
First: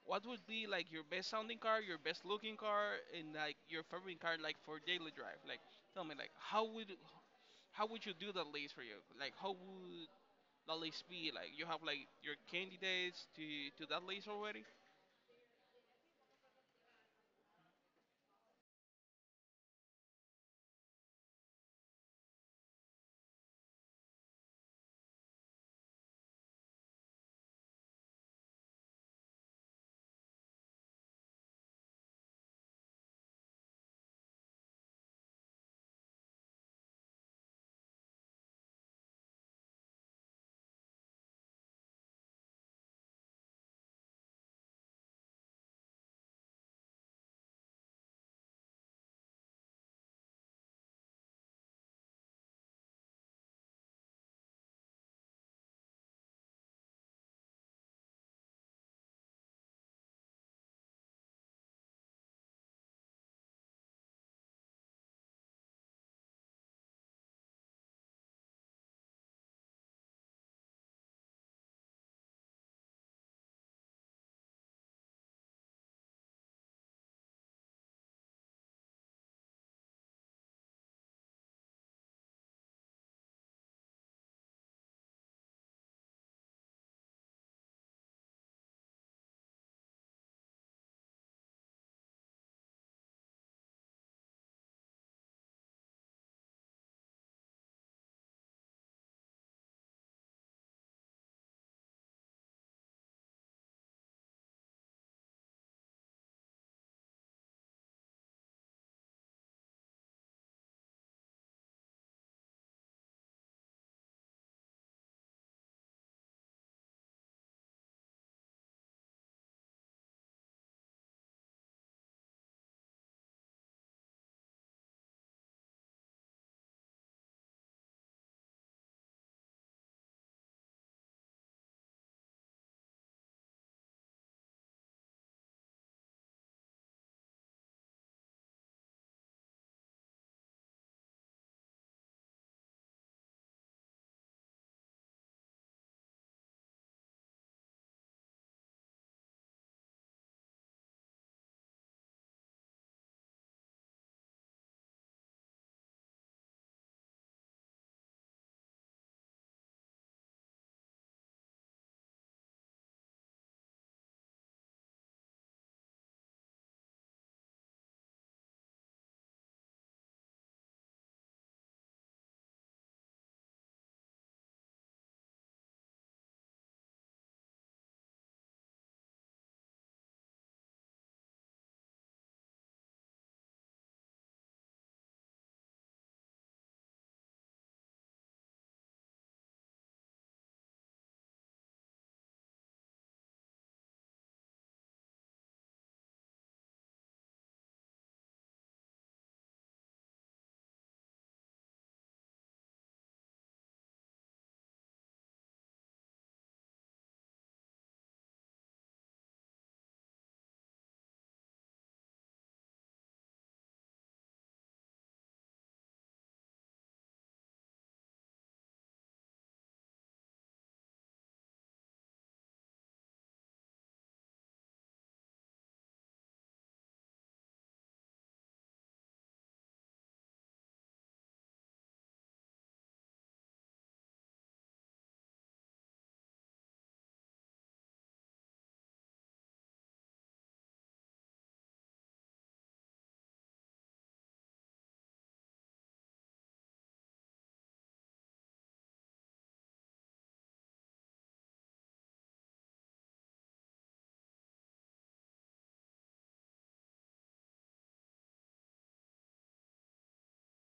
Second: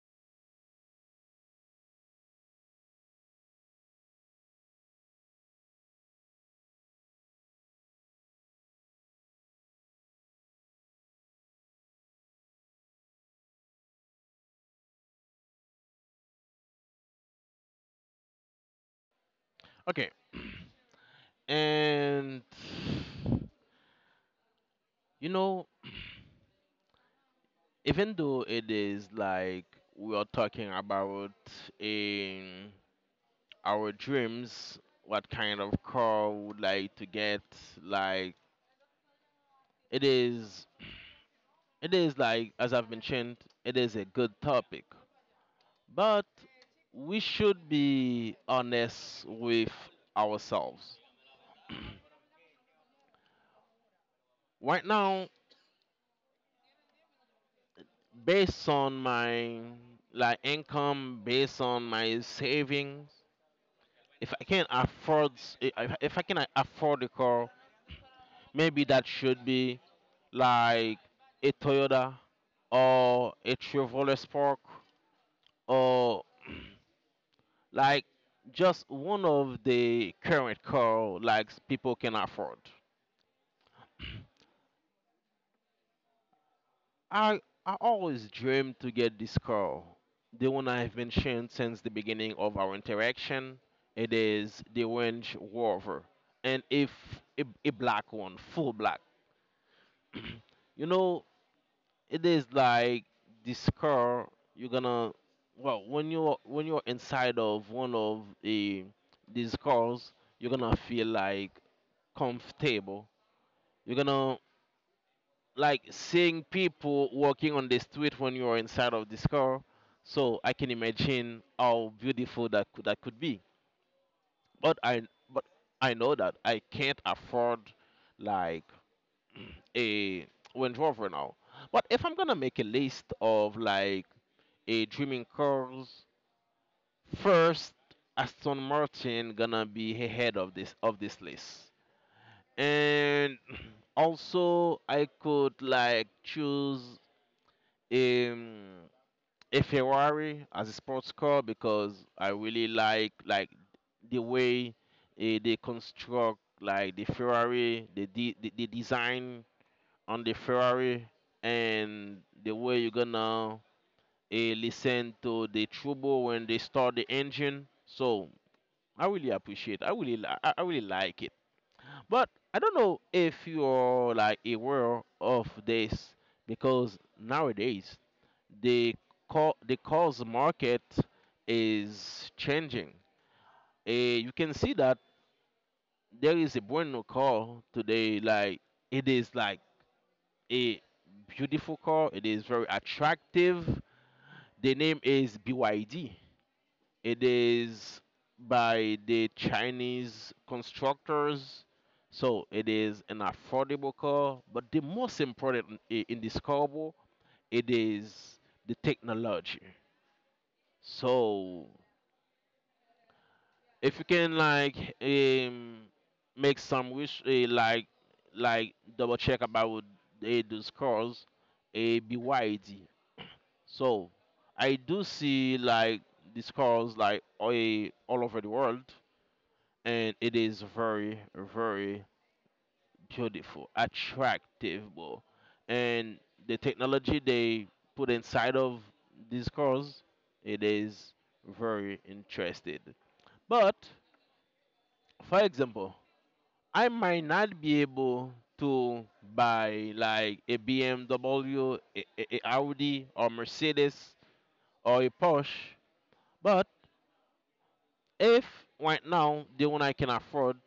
S1: what would be like your best sounding car, your best looking car, and like your favorite car like for daily drive? Like tell me like how would you do that list for you? Like, how would that list be? Like, you have like your candidates to that list already?
S2: Okay. *clears throat* And you know, *clears throat* even though it is like we are talking about in our dreams, what kind of car we would like to get, like it is, it is like as I've mentioned, it is a good topic, but we should be honest with ourselves. *clears throat* Right now, based on my like income, based on my saving, if I can afford, if I can afford the car, maybe that should be like a Toyota or a Chevrolet Spark, or *clears throat* like just one of the current car like people can afford. I I always dreamed to get this car. The one I've mentioned since the beginning of our interaction, it is the Range Rover, and if a black one, full black. *clears throat* You know it is like this car you're gonna, well, when you're inside of one of the these cars, you're gonna feel like comfortable, you're gonna like seeing people walking on the street when you're inside of this car, so I can imagine how beautiful that could be. But i but I know that I can't afford like *clears throat* a Range Rover now, but if I'm gonna make a list of like a dreaming cars. First, Aston Martin gonna be ahead of this list, and also I could like choose um, a Ferrari as a sports car because I really like the way, they construct like the Ferrari, the design on the Ferrari, and the way you're gonna listen to the trouble when they start the engine. So I really appreciate. I really like it. But I don't know if you're like aware of this, because nowadays the the cars market is changing. Eh, you can see that there is a brand new car today. Like it is like a beautiful car. It is very attractive. The name is BYD. It is by the Chinese constructors. So it is an affordable car, but the most important in this car, it is the technology. So if you can like um make some wish, like double check about those cars, a BYD. So I do see like these cars like all over the world, and it is very, very beautiful, attractive, bro, and the technology they put inside of these cars, it is very interested. But for example, I might not be able to buy like a BMW, a Audi or Mercedes, or a Porsche. But if right now the one I can afford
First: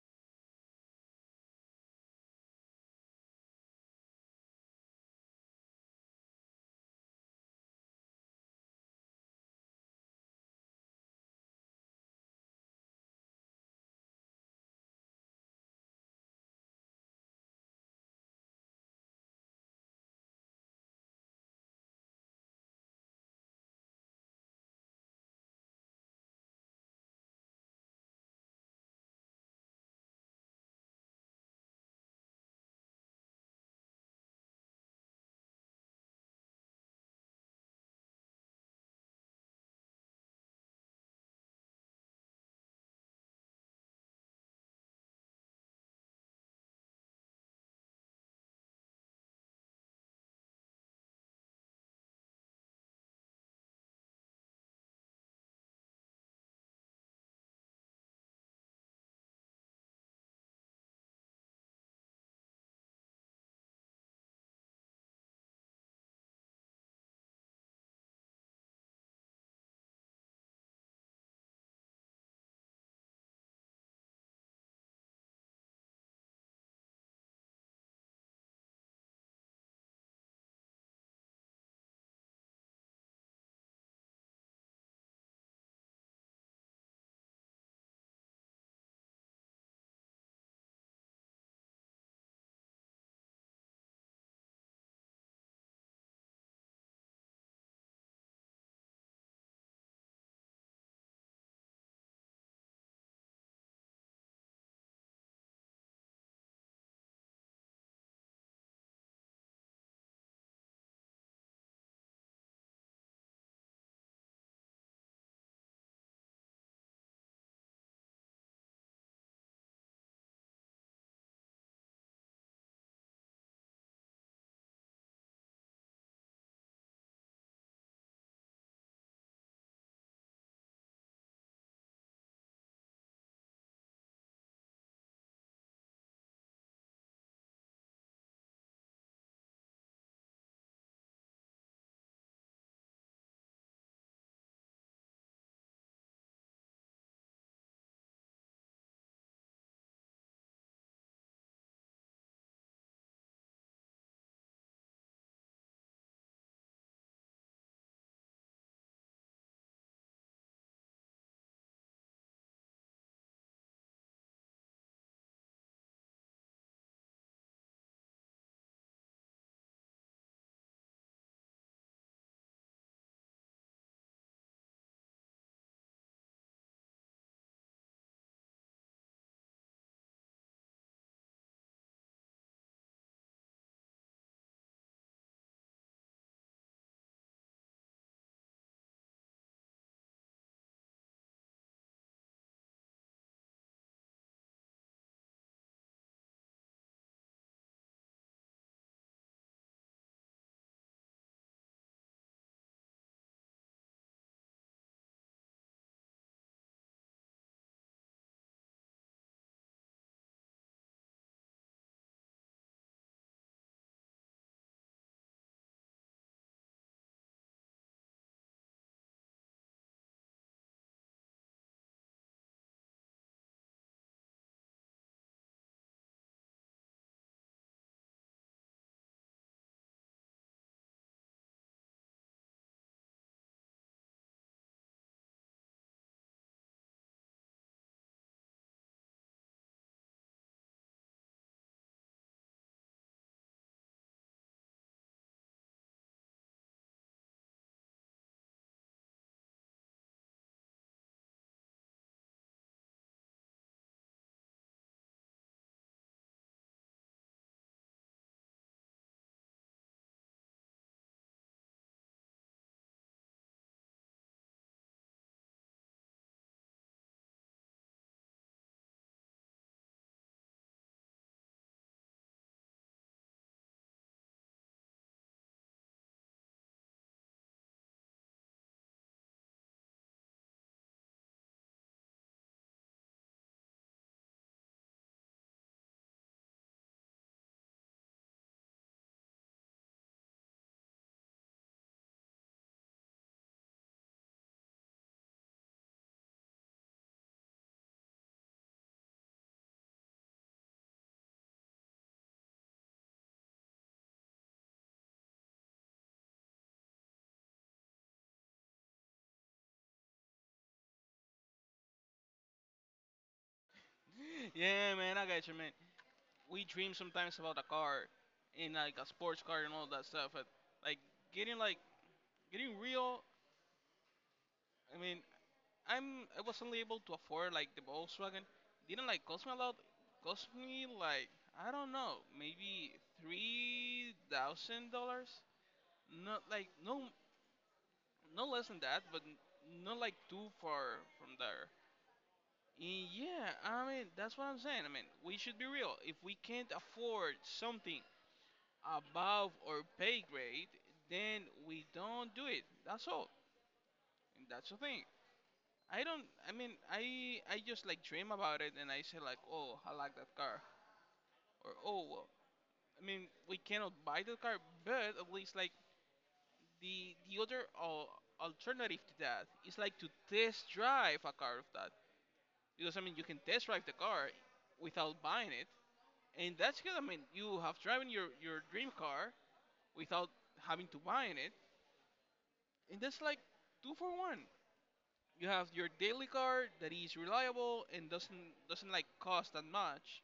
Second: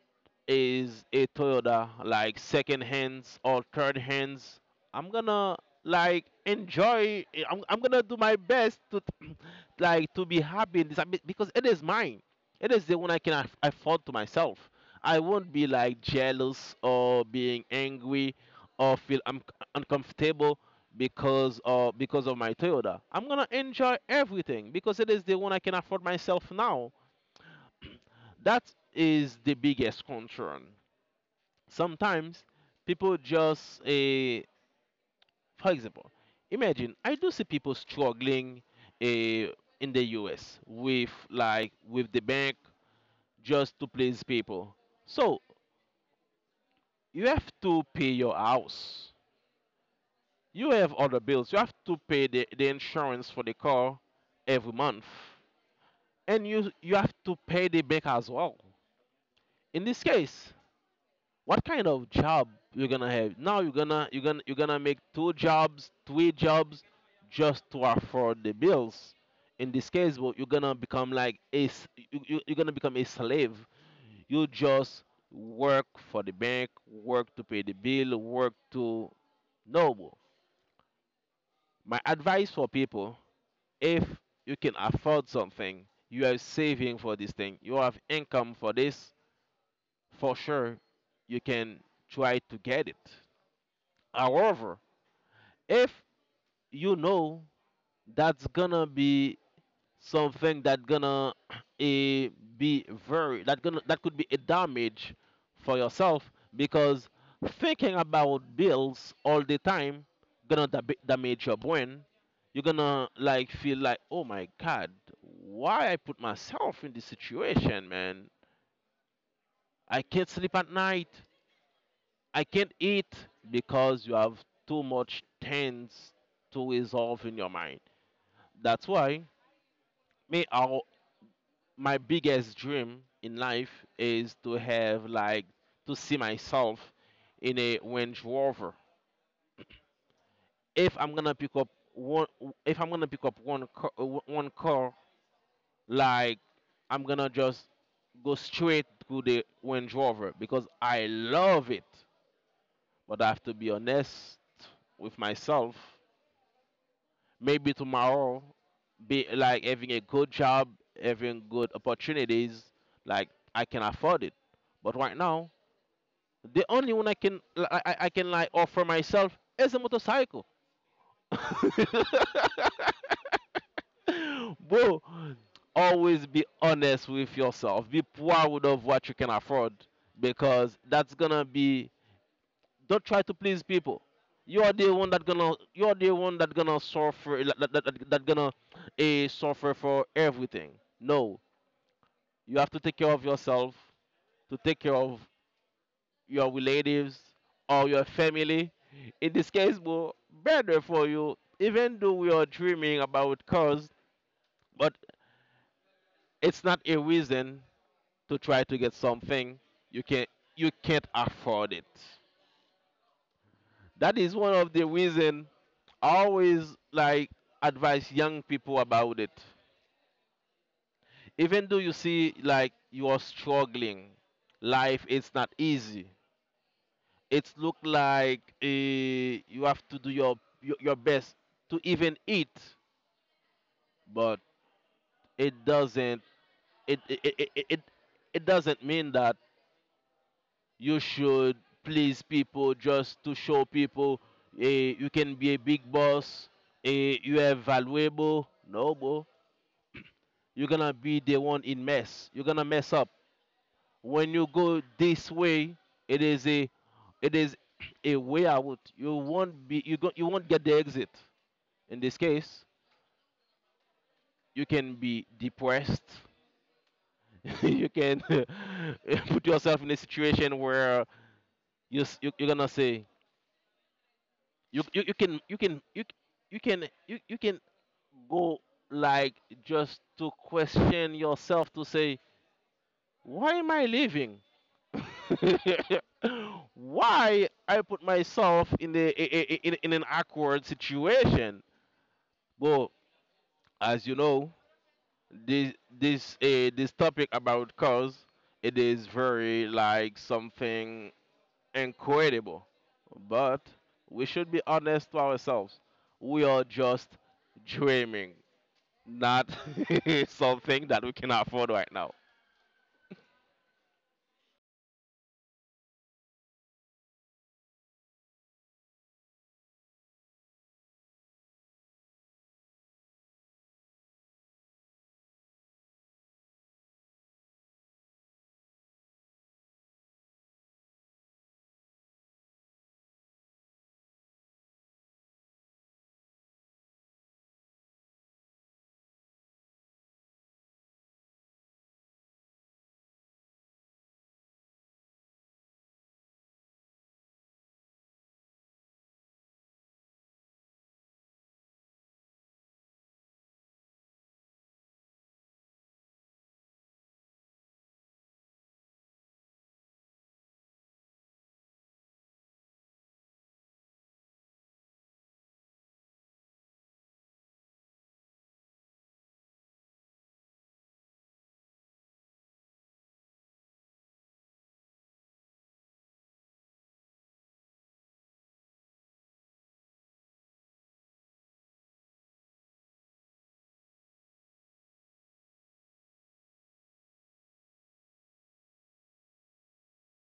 S2: is a Toyota, like second hands or third hands, I'm gonna like enjoy. I'm gonna do my best to *clears throat* like to be happy in this, I mean, because it is mine. It is the one I can afford to myself. I won't be like jealous or being angry or feel uncomfortable because of my Toyota. I'm gonna enjoy everything because it is the one I can afford myself now. That is the biggest concern sometimes people just a for example imagine I do see people struggling eh, in the US with like with the bank, just to please people. So you have to pay your house, you have other bills, you have to pay the insurance for the car every month, and you have to pay the bank as well. In this case, what kind of job you're gonna have? Now you're gonna you're gonna you're gonna make two jobs, three jobs just to afford the bills. In this case, well, you're gonna become like a you're gonna become a slave. You just work for the bank, work to pay the bill, work to no, well, my advice for people, if you can afford something, you are saving for this thing, you have income for this, for sure you can try to get it. However, if you know that's gonna be something that gonna *clears throat* eh, be very that gonna that could be a damage for yourself, because thinking about bills all the time gonna damage your brain. You're gonna like feel like, oh my god, why I put myself in this situation, man? I can't sleep at night, I can't eat, because you have too much things to resolve in your mind. That's why me our my biggest dream in life is to have like to see myself in a Range Rover. If I'm gonna pick up one, if I'm gonna pick up one car, like I'm gonna just go straight to the Range Rover because I love it. But I have to be honest with myself. Maybe tomorrow be like having a good job, having good opportunities, like I can afford it. But right now the only one I can li- I can like offer myself is a motorcycle. *laughs* bro, always be honest with yourself, be proud of what you can afford, because that's gonna be don't try to please people. You are the one that gonna you are the one that gonna suffer that gonna suffer for everything. No, you have to take care of yourself, to take care of your relatives or your family. In this case, bro, better for you. Even though we are dreaming about cars, but it's not a reason to try to get something you can not you can't afford it. That is one of the reason I always like advise young people about it. Even though you see like you are struggling, life it's not easy. It's look like you have to do your best to even eat, but it doesn't it it doesn't mean that you should please people just to show people you can be a big boss, you are valuable. No, bro. You're gonna be the one in mess. You're gonna mess up. When you go this way, it is a it is *clears throat* a way out. You won't be you go, you won't get the exit. In this case, you can be depressed. *laughs* you can *laughs* put yourself in a situation where you you're gonna say you you, you can you can you you can you, you can go like just to question yourself to say, why am I living? *laughs* Why I put myself in in an awkward situation? Well, as you know, this this topic about cars, it is very like something incredible. But we should be honest to ourselves. We are just dreaming, not *laughs* something that we can afford right now.
S1: *laughs* Yeah, man, I got you, man. We dream sometimes about a car, and like a sports car and all that stuff. But like getting like getting real. I mean, I was only able to afford like the Volkswagen. Didn't like cost me a lot. Cost me like I don't know, maybe $3,000. Not like no Not less than that, but not like too far from there. And yeah, I mean that's what I'm saying. I mean we should be real. If we can't afford something above our pay grade, then we don't do it. That's all. And that's the thing. I don't. I just like dream about it and I say like, oh, I like that car or oh well. I mean we cannot buy the car, but at least like the other alternative to that is like to test drive a car of that. Because I mean, you can test drive the car without buying it, and that's good. I mean, you have driven your dream car without having to buy it, and that's like two for one. You have your daily car that is reliable and doesn't like cost that much,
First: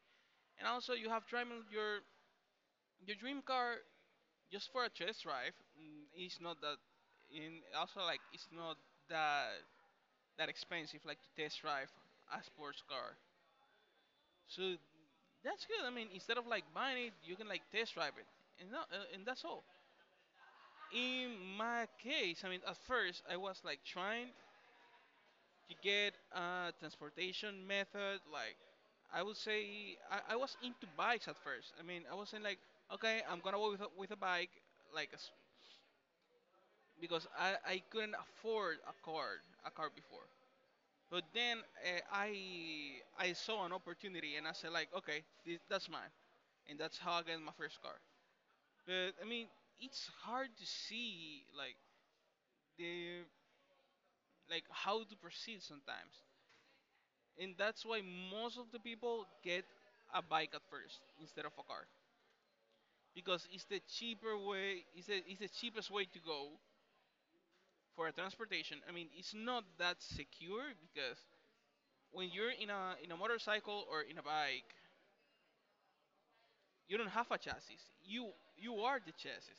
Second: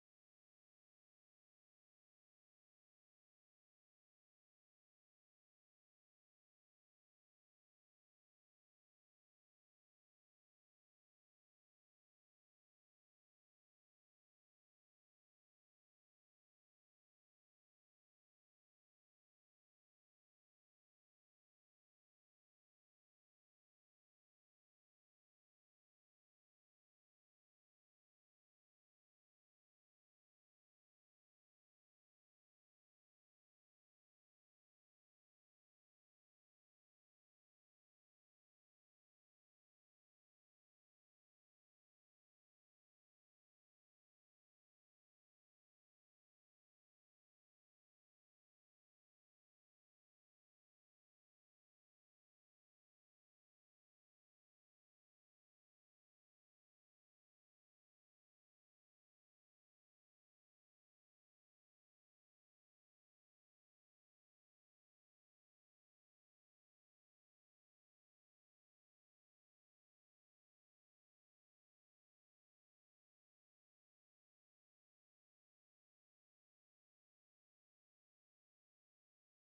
S1: and also you have driving your dream car just for a test drive. Mm, it's not that, and also like it's not that that expensive like to test drive a sports car. So that's good. I mean, instead of like buying it, you can like test drive it, and no, and that's all. In my case, I mean, at first I was like trying to get a transportation method. Like, I would say I was into bikes at first. I mean, I was saying like, okay, I'm gonna go with with a bike, like, as- because I couldn't afford a car before. But then I saw an opportunity and I said like, okay, this, that's mine, and that's how I get my first car. But I mean, it's hard to see like the like how to proceed sometimes, and that's why most of the people get a bike at first instead of a car because it's the cheaper way. It's the cheapest way to go for a transportation. I mean, it's not that secure because when you're in a motorcycle or in a bike, you don't have a chassis. You you are the chassis.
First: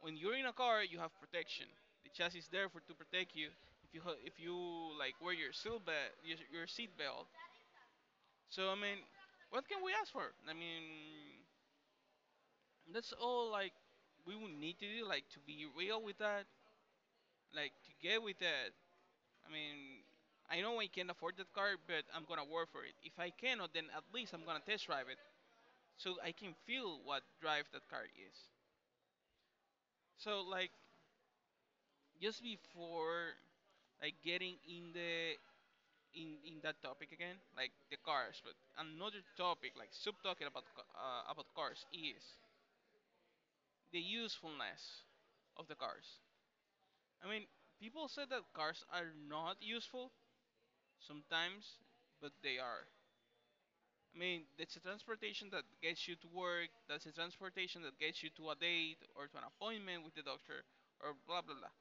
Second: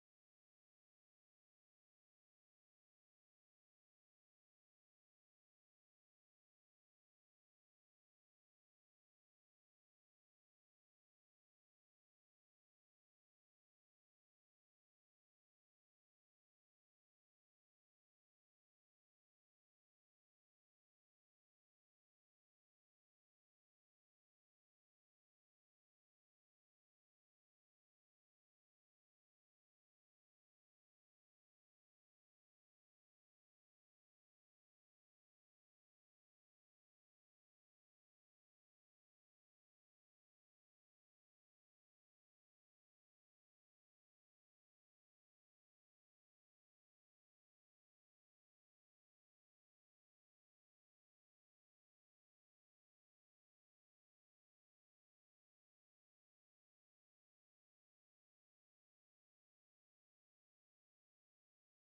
S1: When you're in a car, you have protection. The chassis is there for to protect you. If you like wear your seat belt, your seat belt. So I mean, what can we ask for? I mean, that's all like we would need to do like to be real with that, like to get with that. I mean, I know I can't afford that car, but I'm gonna work for it. If I cannot, then at least I'm gonna test drive it, so I can feel what drive that car is. So like just before like getting in the in that topic again, like the cars, but another topic, like sub talking about cars, is the usefulness of the cars. I mean, people say that cars are not useful sometimes, but they are. I mean, it's a transportation that gets you to work. That's a transportation that gets you to a date or to an appointment with the doctor or blah blah blah.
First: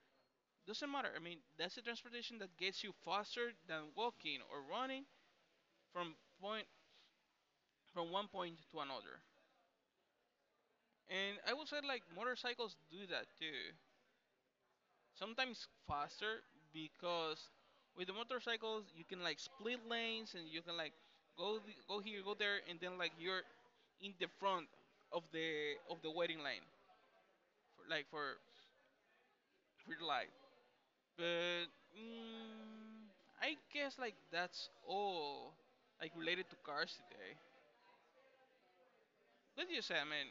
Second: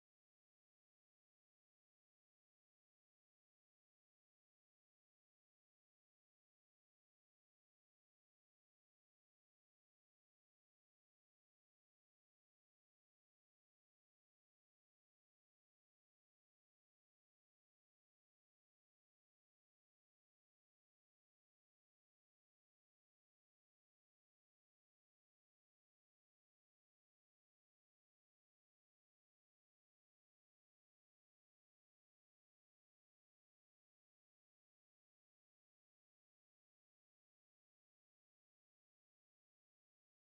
S1: Doesn't matter. I mean, that's a transportation that gets you faster than walking or running from point from one point to another. And I would say like motorcycles do that too. Sometimes faster because with the motorcycles you can like split lanes and you can like go here, go there, and then like you're in the front of the waiting line for the light. But mm, I guess like that's all like related to cars today. What do you say, man?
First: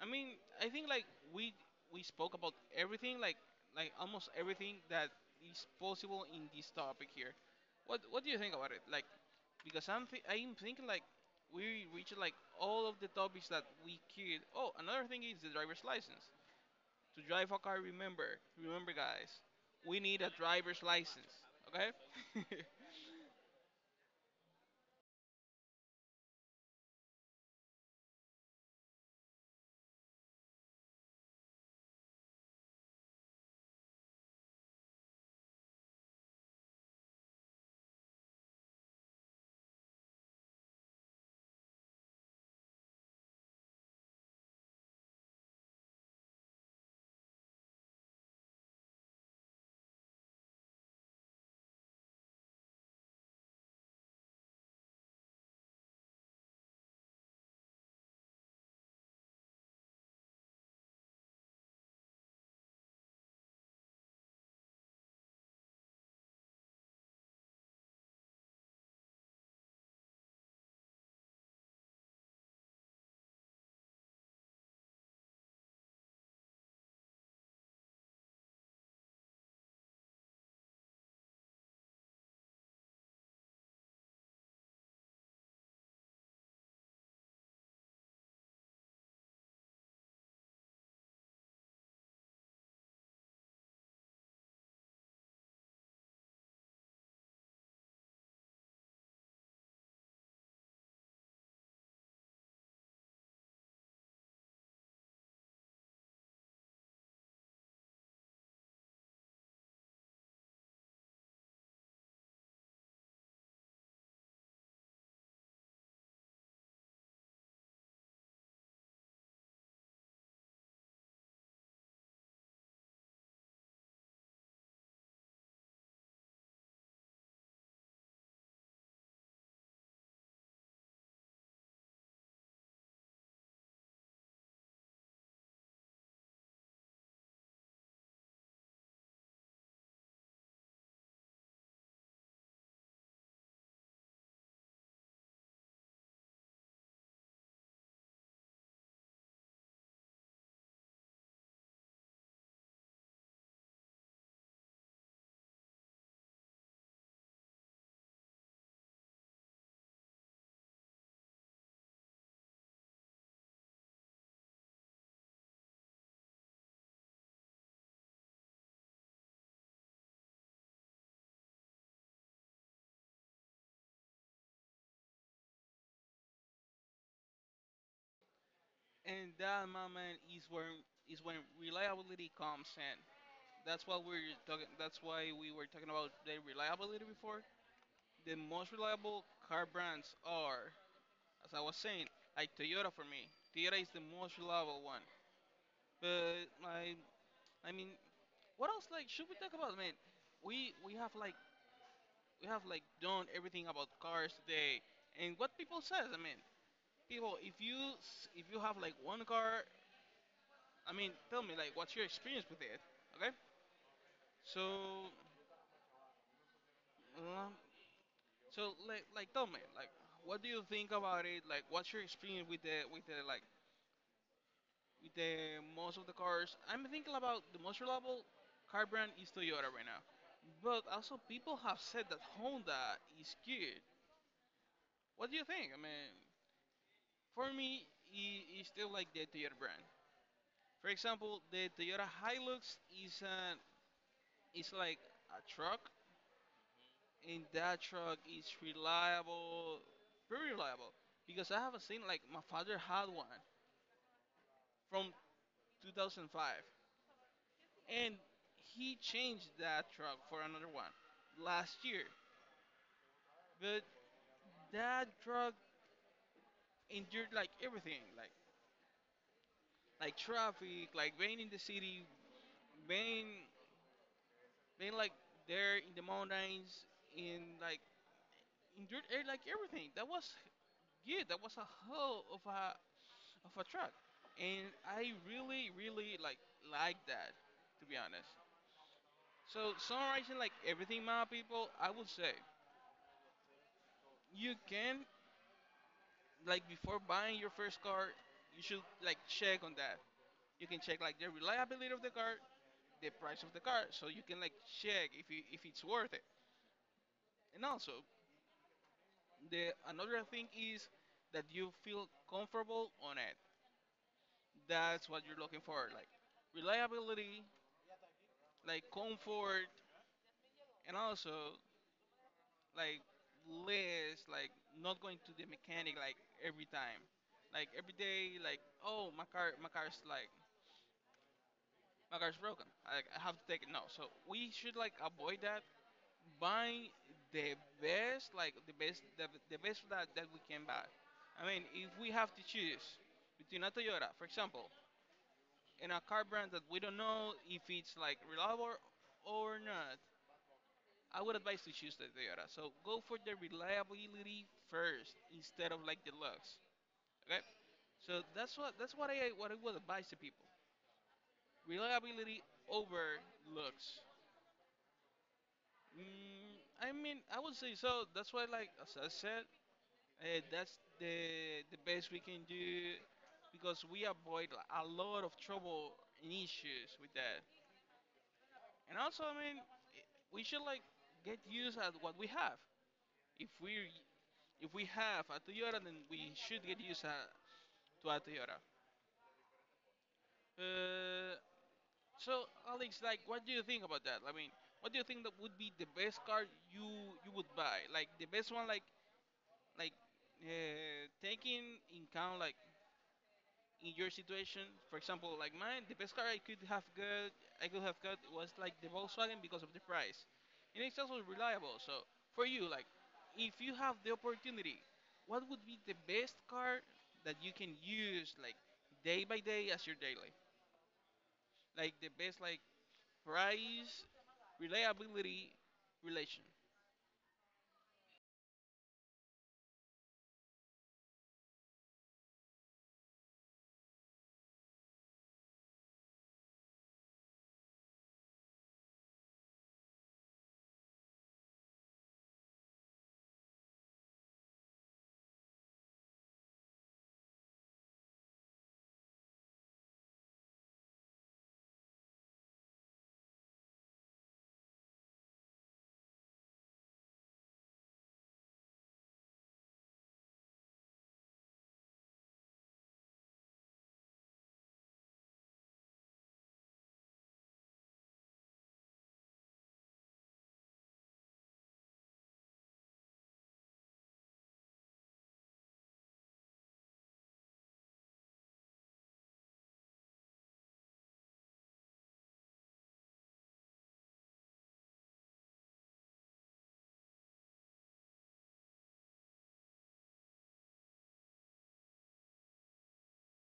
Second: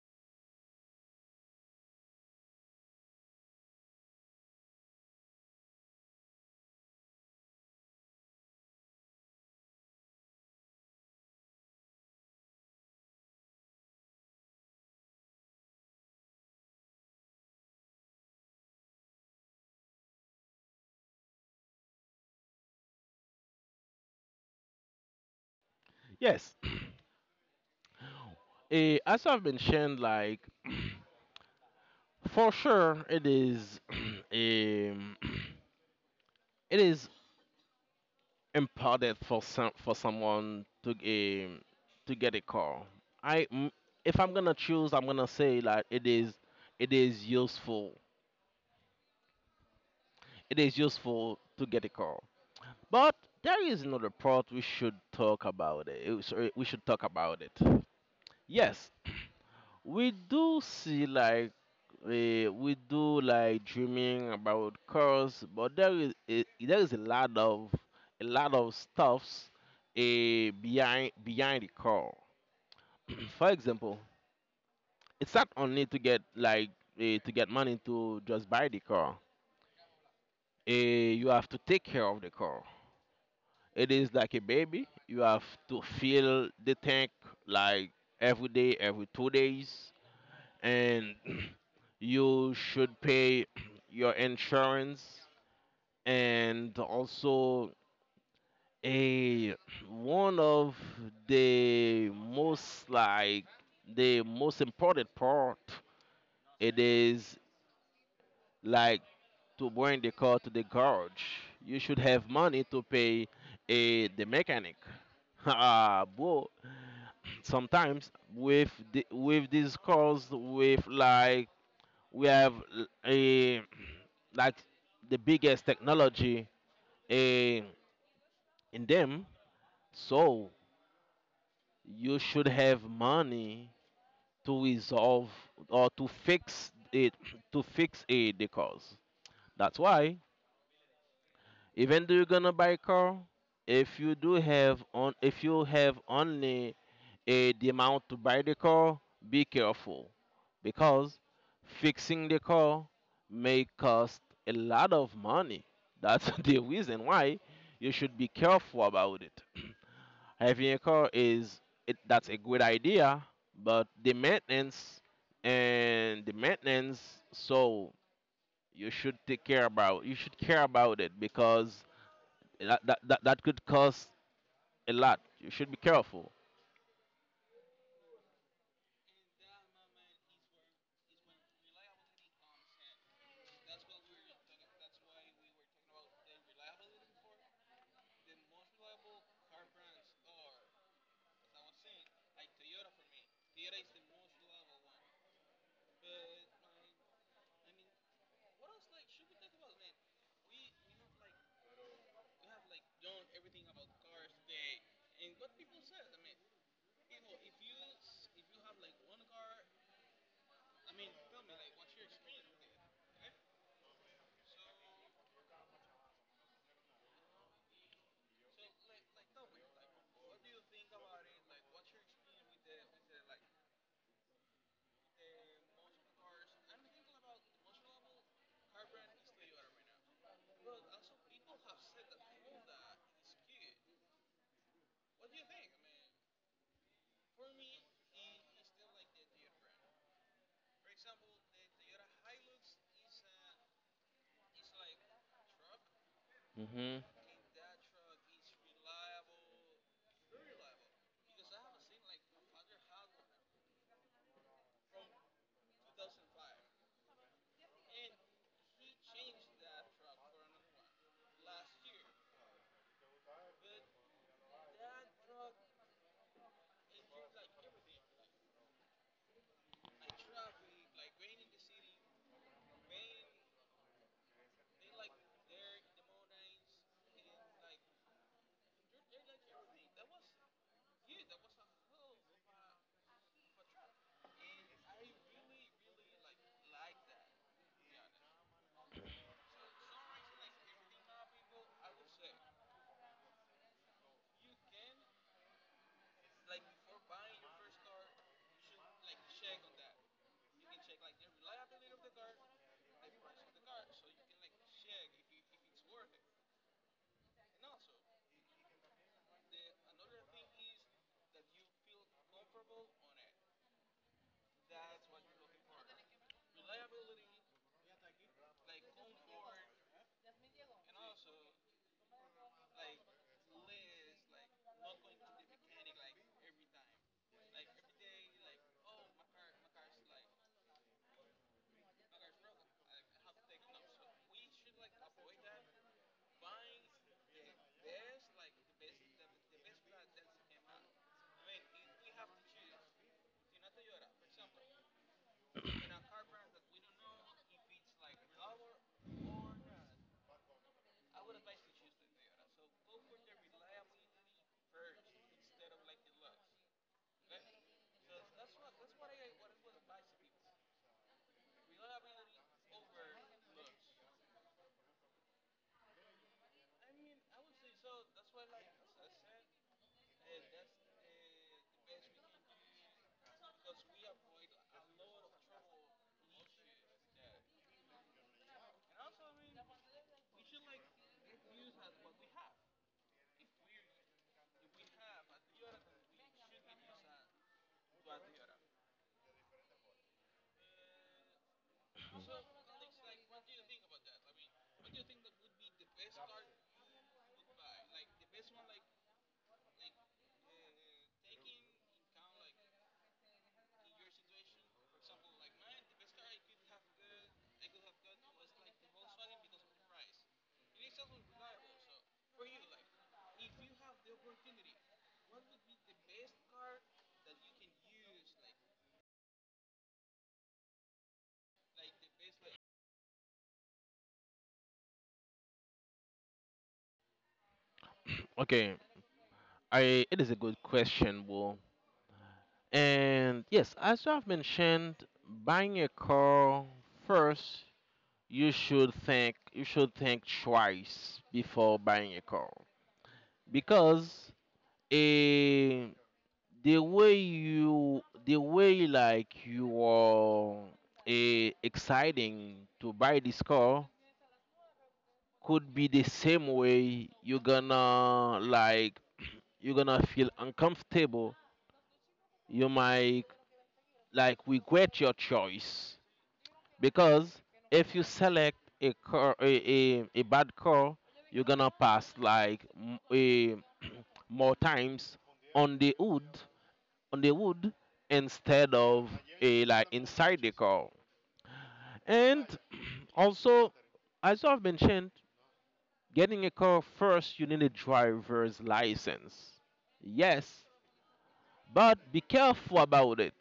S1: I mean, I think like we we spoke about everything, like almost everything that is possible in this topic here. What do you think about it? Like, because I'm thinking like we reached like all of the topics that we could. Oh, another thing is the driver's license. To drive a car, remember guys, we need a driver's license, okay? *laughs*
S2: Yes, as I've mentioned, like for sure, it is *clears throat* *clears throat* it is important for someone um, to get a car. I m- if I'm gonna choose, I'm gonna say like it is useful. It is useful to get a car. But there is another part we should talk about it. We should talk about it. Yes, we do see like we do like dreaming about cars, but there is there is a lot of stuffs behind behind the car. *clears throat* For example, it's not only to get like to get money to just buy the car. Eh, you have to take care of the car. It is like a baby. You have to fill the tank like every day, every 2 days. And *clears throat* you should pay *clears throat* your insurance, and also a *clears throat* one of the most like the most important part it is like to bring the car to the garage. You should have money to pay a the mechanic. *laughs* Bro, sometimes with these cars with like we have a like the biggest technology eh, in them. So you should have money to resolve or to fix it, *clears throat* to fix a the cause. That's why even though you're gonna buy a car, if you do have on if you have only the amount to buy the car, be careful because fixing the car may cost a lot of money. That's *laughs* the reason why you should be careful about it. Having a car is it, that's a good idea, but the maintenance and the maintenance, so you should take care about you should care about it because that could cost a lot. You should be careful.
S1: And that, my man, is when reliability comes in. That's what we're talking. That's why we were talking about the reliability before. The most reliable car brands are, as I was saying, like Toyota for me. Toyota is the most reliable one. But I mean, what else? Like, should we talk about, man? We have like we have like done everything about cars today, and what people says. I mean, people, if you if you have like one car, I mean, tell me like what's your experience with it, okay? So, um, So like tell me like what do you think about it? Like what's your experience with the like with the most of the cars? I'm thinking about the most reliable car brand is Toyota right now, but also people have said that Honda is good. What do you think? I mean, for me, it is still like the Toyota brand. For example, the Toyota Hilux is an is like a truck,
S2: Hmm.
S1: and that truck is reliable, very reliable because I haven't seen like my father had one from 2005, and he changed that truck for another one last year. But that truck endured like everything, like traffic, like rain in the city, rain, rain like there in the mountains, in like endured air like everything. That was good. That was a hell of a truck, and I really really like that, to be honest. So summarizing like everything, my people, I would say you can like before buying your first car, you should like check on that. You can check like the reliability of the car, the price of the car, so you can like check if it's worth it. And also, the another thing is that you feel comfortable on it. That's what you're looking for, like reliability, like comfort, and also like less like not going to the mechanic like every time like every day like oh my car my car's broken. I have to take it now. So we should like avoid that. Buy the best, like the best, the best that we can buy. I mean, if we have to choose between a Toyota, for example, and a car brand that we don't know if it's like reliable or not, I would advise to choose the Toyota. So go for the reliability first instead of like the looks. Okay, so that's what I would advise to people: reliability over looks. Mm, I mean, I would say so. That's why, like as I said, that's the best we can do because we avoid like, a lot of trouble and issues with that. And also, I mean, we should like get used at what we have. If we if we have a Toyota, then we should get used to a Toyota. Uh, so Alex, like, what do you think about that? I mean, what do you think that would be the best car you would buy? Like the best one, like taking in count like in your situation for example like mine the best car I could have got was like the volkswagen because of the price and it's also reliable so for you like if you have the opportunity what would be the best car that you can use like day by day as your daily like the best like price reliability relation.
S2: Okay, I, it is a good question, Will. And yes, as I've mentioned, buying a car first, you should think twice before buying a car because a the way you the way like you are exciting to buy this car could be the same way you're gonna like you're gonna feel uncomfortable, you might like regret your choice because if you select a bad car, you're gonna pass like more times on the wood, on the wood instead of a like inside the car. And also, as I've mentioned, getting a car first, you need a driver's license, yes, but be careful about it.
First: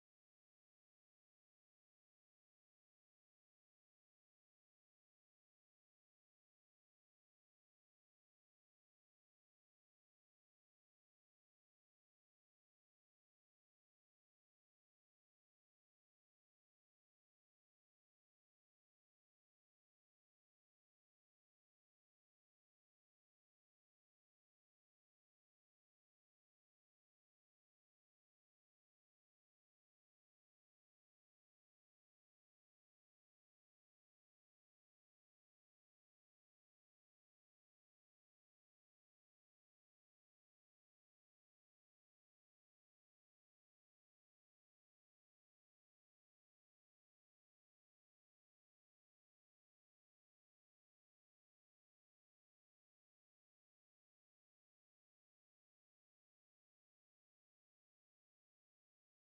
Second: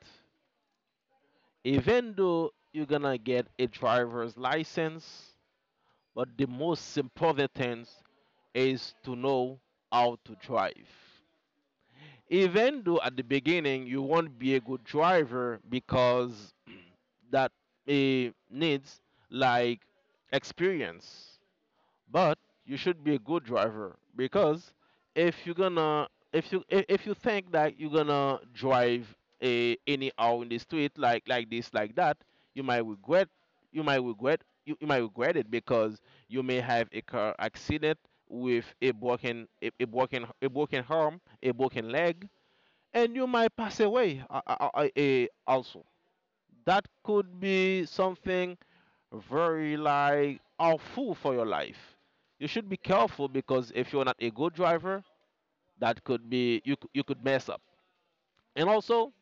S2: Even though you're gonna get a driver's license, but the most important thing is to know how to drive. Even though at the beginning you won't be a good driver because *clears throat* that needs like experience, but you should be a good driver because if you're gonna if you think that you're gonna drive a anyhow in the street like this like that, you might regret you might regret you might regret it because you may have a car accident with a broken a broken arm, a broken leg, and you might pass away also, that could be something very like awful for your life. You should be careful because if you're not a good driver, that could be you could mess up. And also,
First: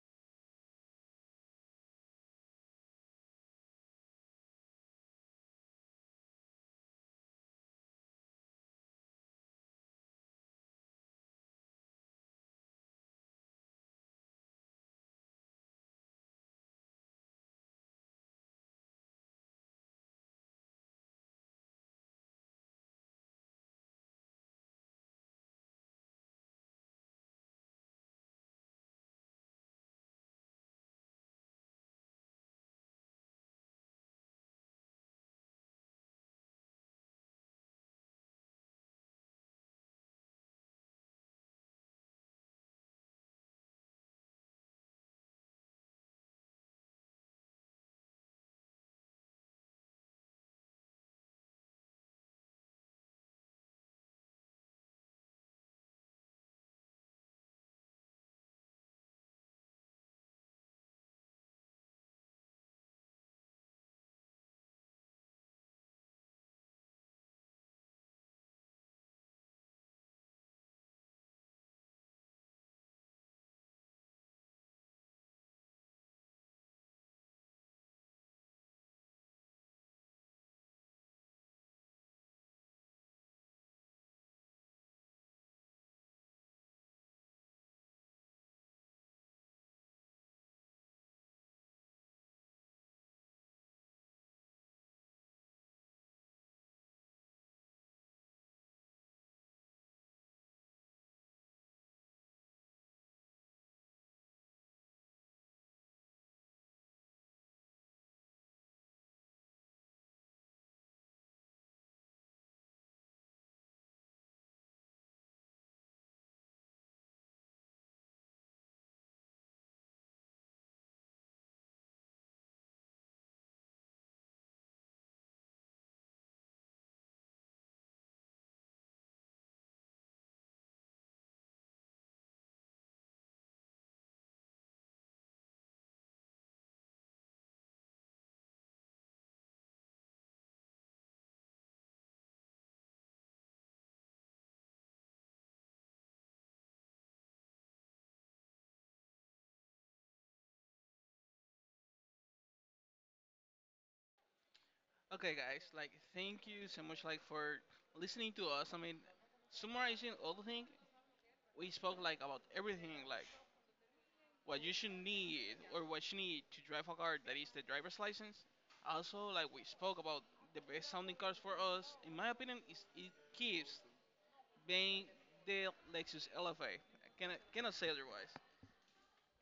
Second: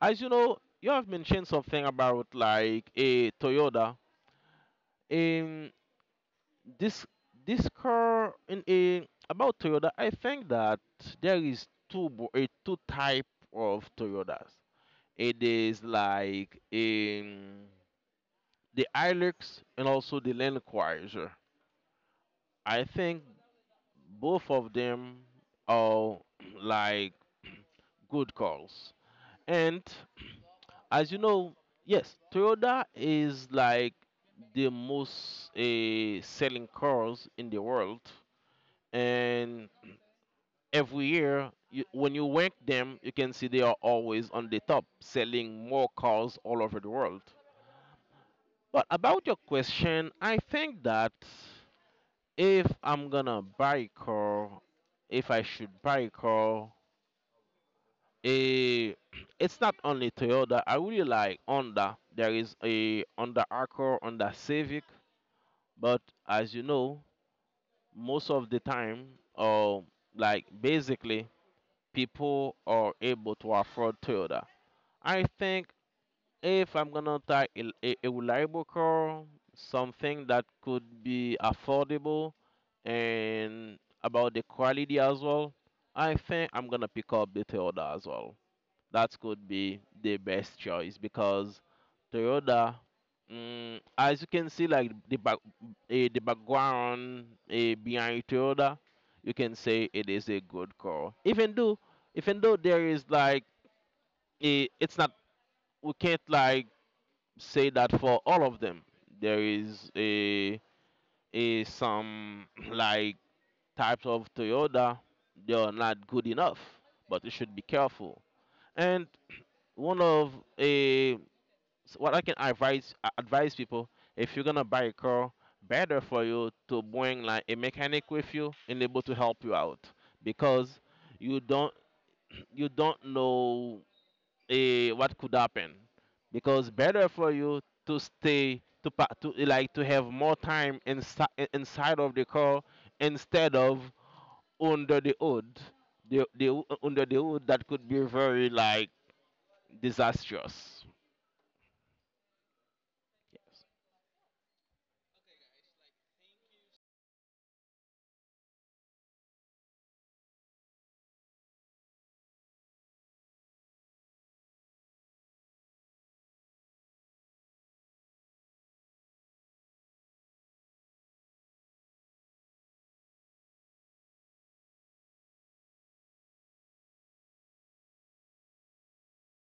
S2: as you know, you have mentioned something about like a Toyota. In this this car in a about Toyota, I think that there is two bo- a two type of Toyotas. It is like in the Hilux and also the Land Cruiser. I think both of them are *clears throat* like *clears throat* good calls. And *clears throat* as you know, yes, Toyota is like the most selling cars in the world. And every year, when you rank them, you can see they are always on the top, selling more cars all over the world. But about your question, I think that if I'm gonna buy a car, if I should buy a car, a *clears throat* it's not only Toyota. I really like Honda. There is a Honda Accord, Honda Civic, but as you know, most of the time, or like basically, people are able to afford Toyota. I think if I'm gonna take a reliable car, something that could be affordable, and about the quality as well, I think I'm gonna pick up the Toyota as well, that could be the best choice because Toyota, mm, as you can see, like the back, the background behind Toyota, you can say it is a good car. Even though there is like a, it's not, we can't like say that for all of them. There is a some *clears throat* like types of Toyota they are not good enough, but you should be careful. And one of eh, so what I can advise people, if you're gonna buy a car, better for you to bring like a mechanic with you and able to help you out because you don't *clears throat* you don't know what could happen because better for you to stay to pa- to eh, like to have more time inside of the car instead of under the hood the under the hood that could be very like disastrous.
S1: Okay, guys, like thank you so much, like for listening to us. I mean, summarizing all the thing, we spoke like about everything, like what you should need or what you need to drive a car, that is the driver's license. Also, like we spoke about the best sounding cars for us. In my opinion, is it keeps being the Lexus LFA. Cannot say otherwise.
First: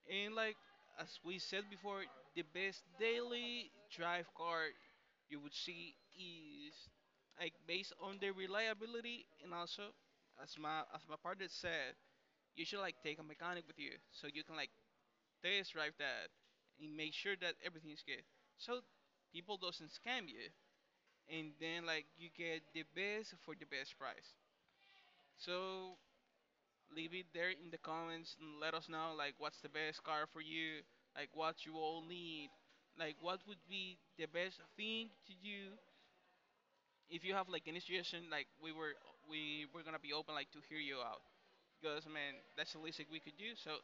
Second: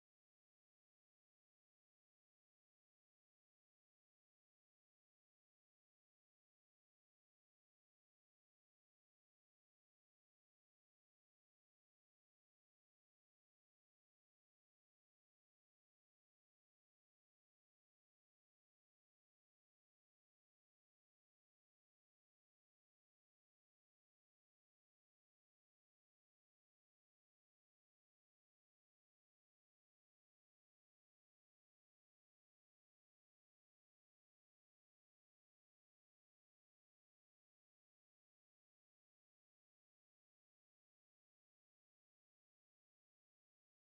S1: And like as we said before, the best daily drive car you would see is like based on the reliability and also as my partner said, you should like take a mechanic with you so you can like test drive that and make sure that everything is good. So people doesn't scam you and then like you get the best for the best price. So leave it there in the comments and let us know like what's the best car for you, like what you all need, like what would be the best thing to do. If you have like any suggestion, like we were gonna be open like to hear you out because man, that's the least that we could do. So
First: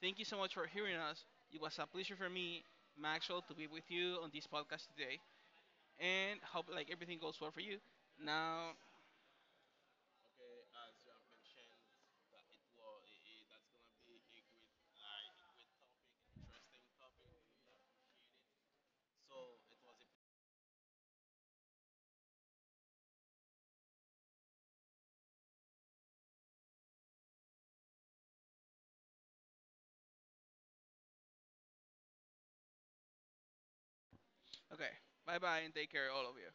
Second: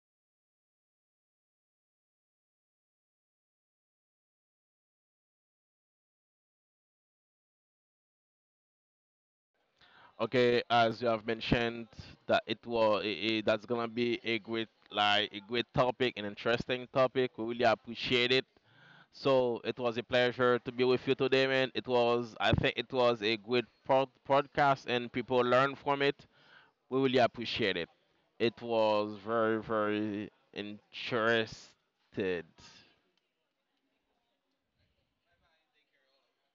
S1: thank you so much for hearing us. It was a pleasure for me, Maxwell, to be with you on this podcast today, and hope like everything goes well for you. Now,
S2: Okay, as you have mentioned, that it was that's gonna be a great like a great topic, an interesting topic. We really appreciate it. So it was a pleasure to be with you today, man. It was I think it was a good podcast, and people learn from it. We really appreciate it. It was very very interested.
S1: okay, bye bye and take care, all of you.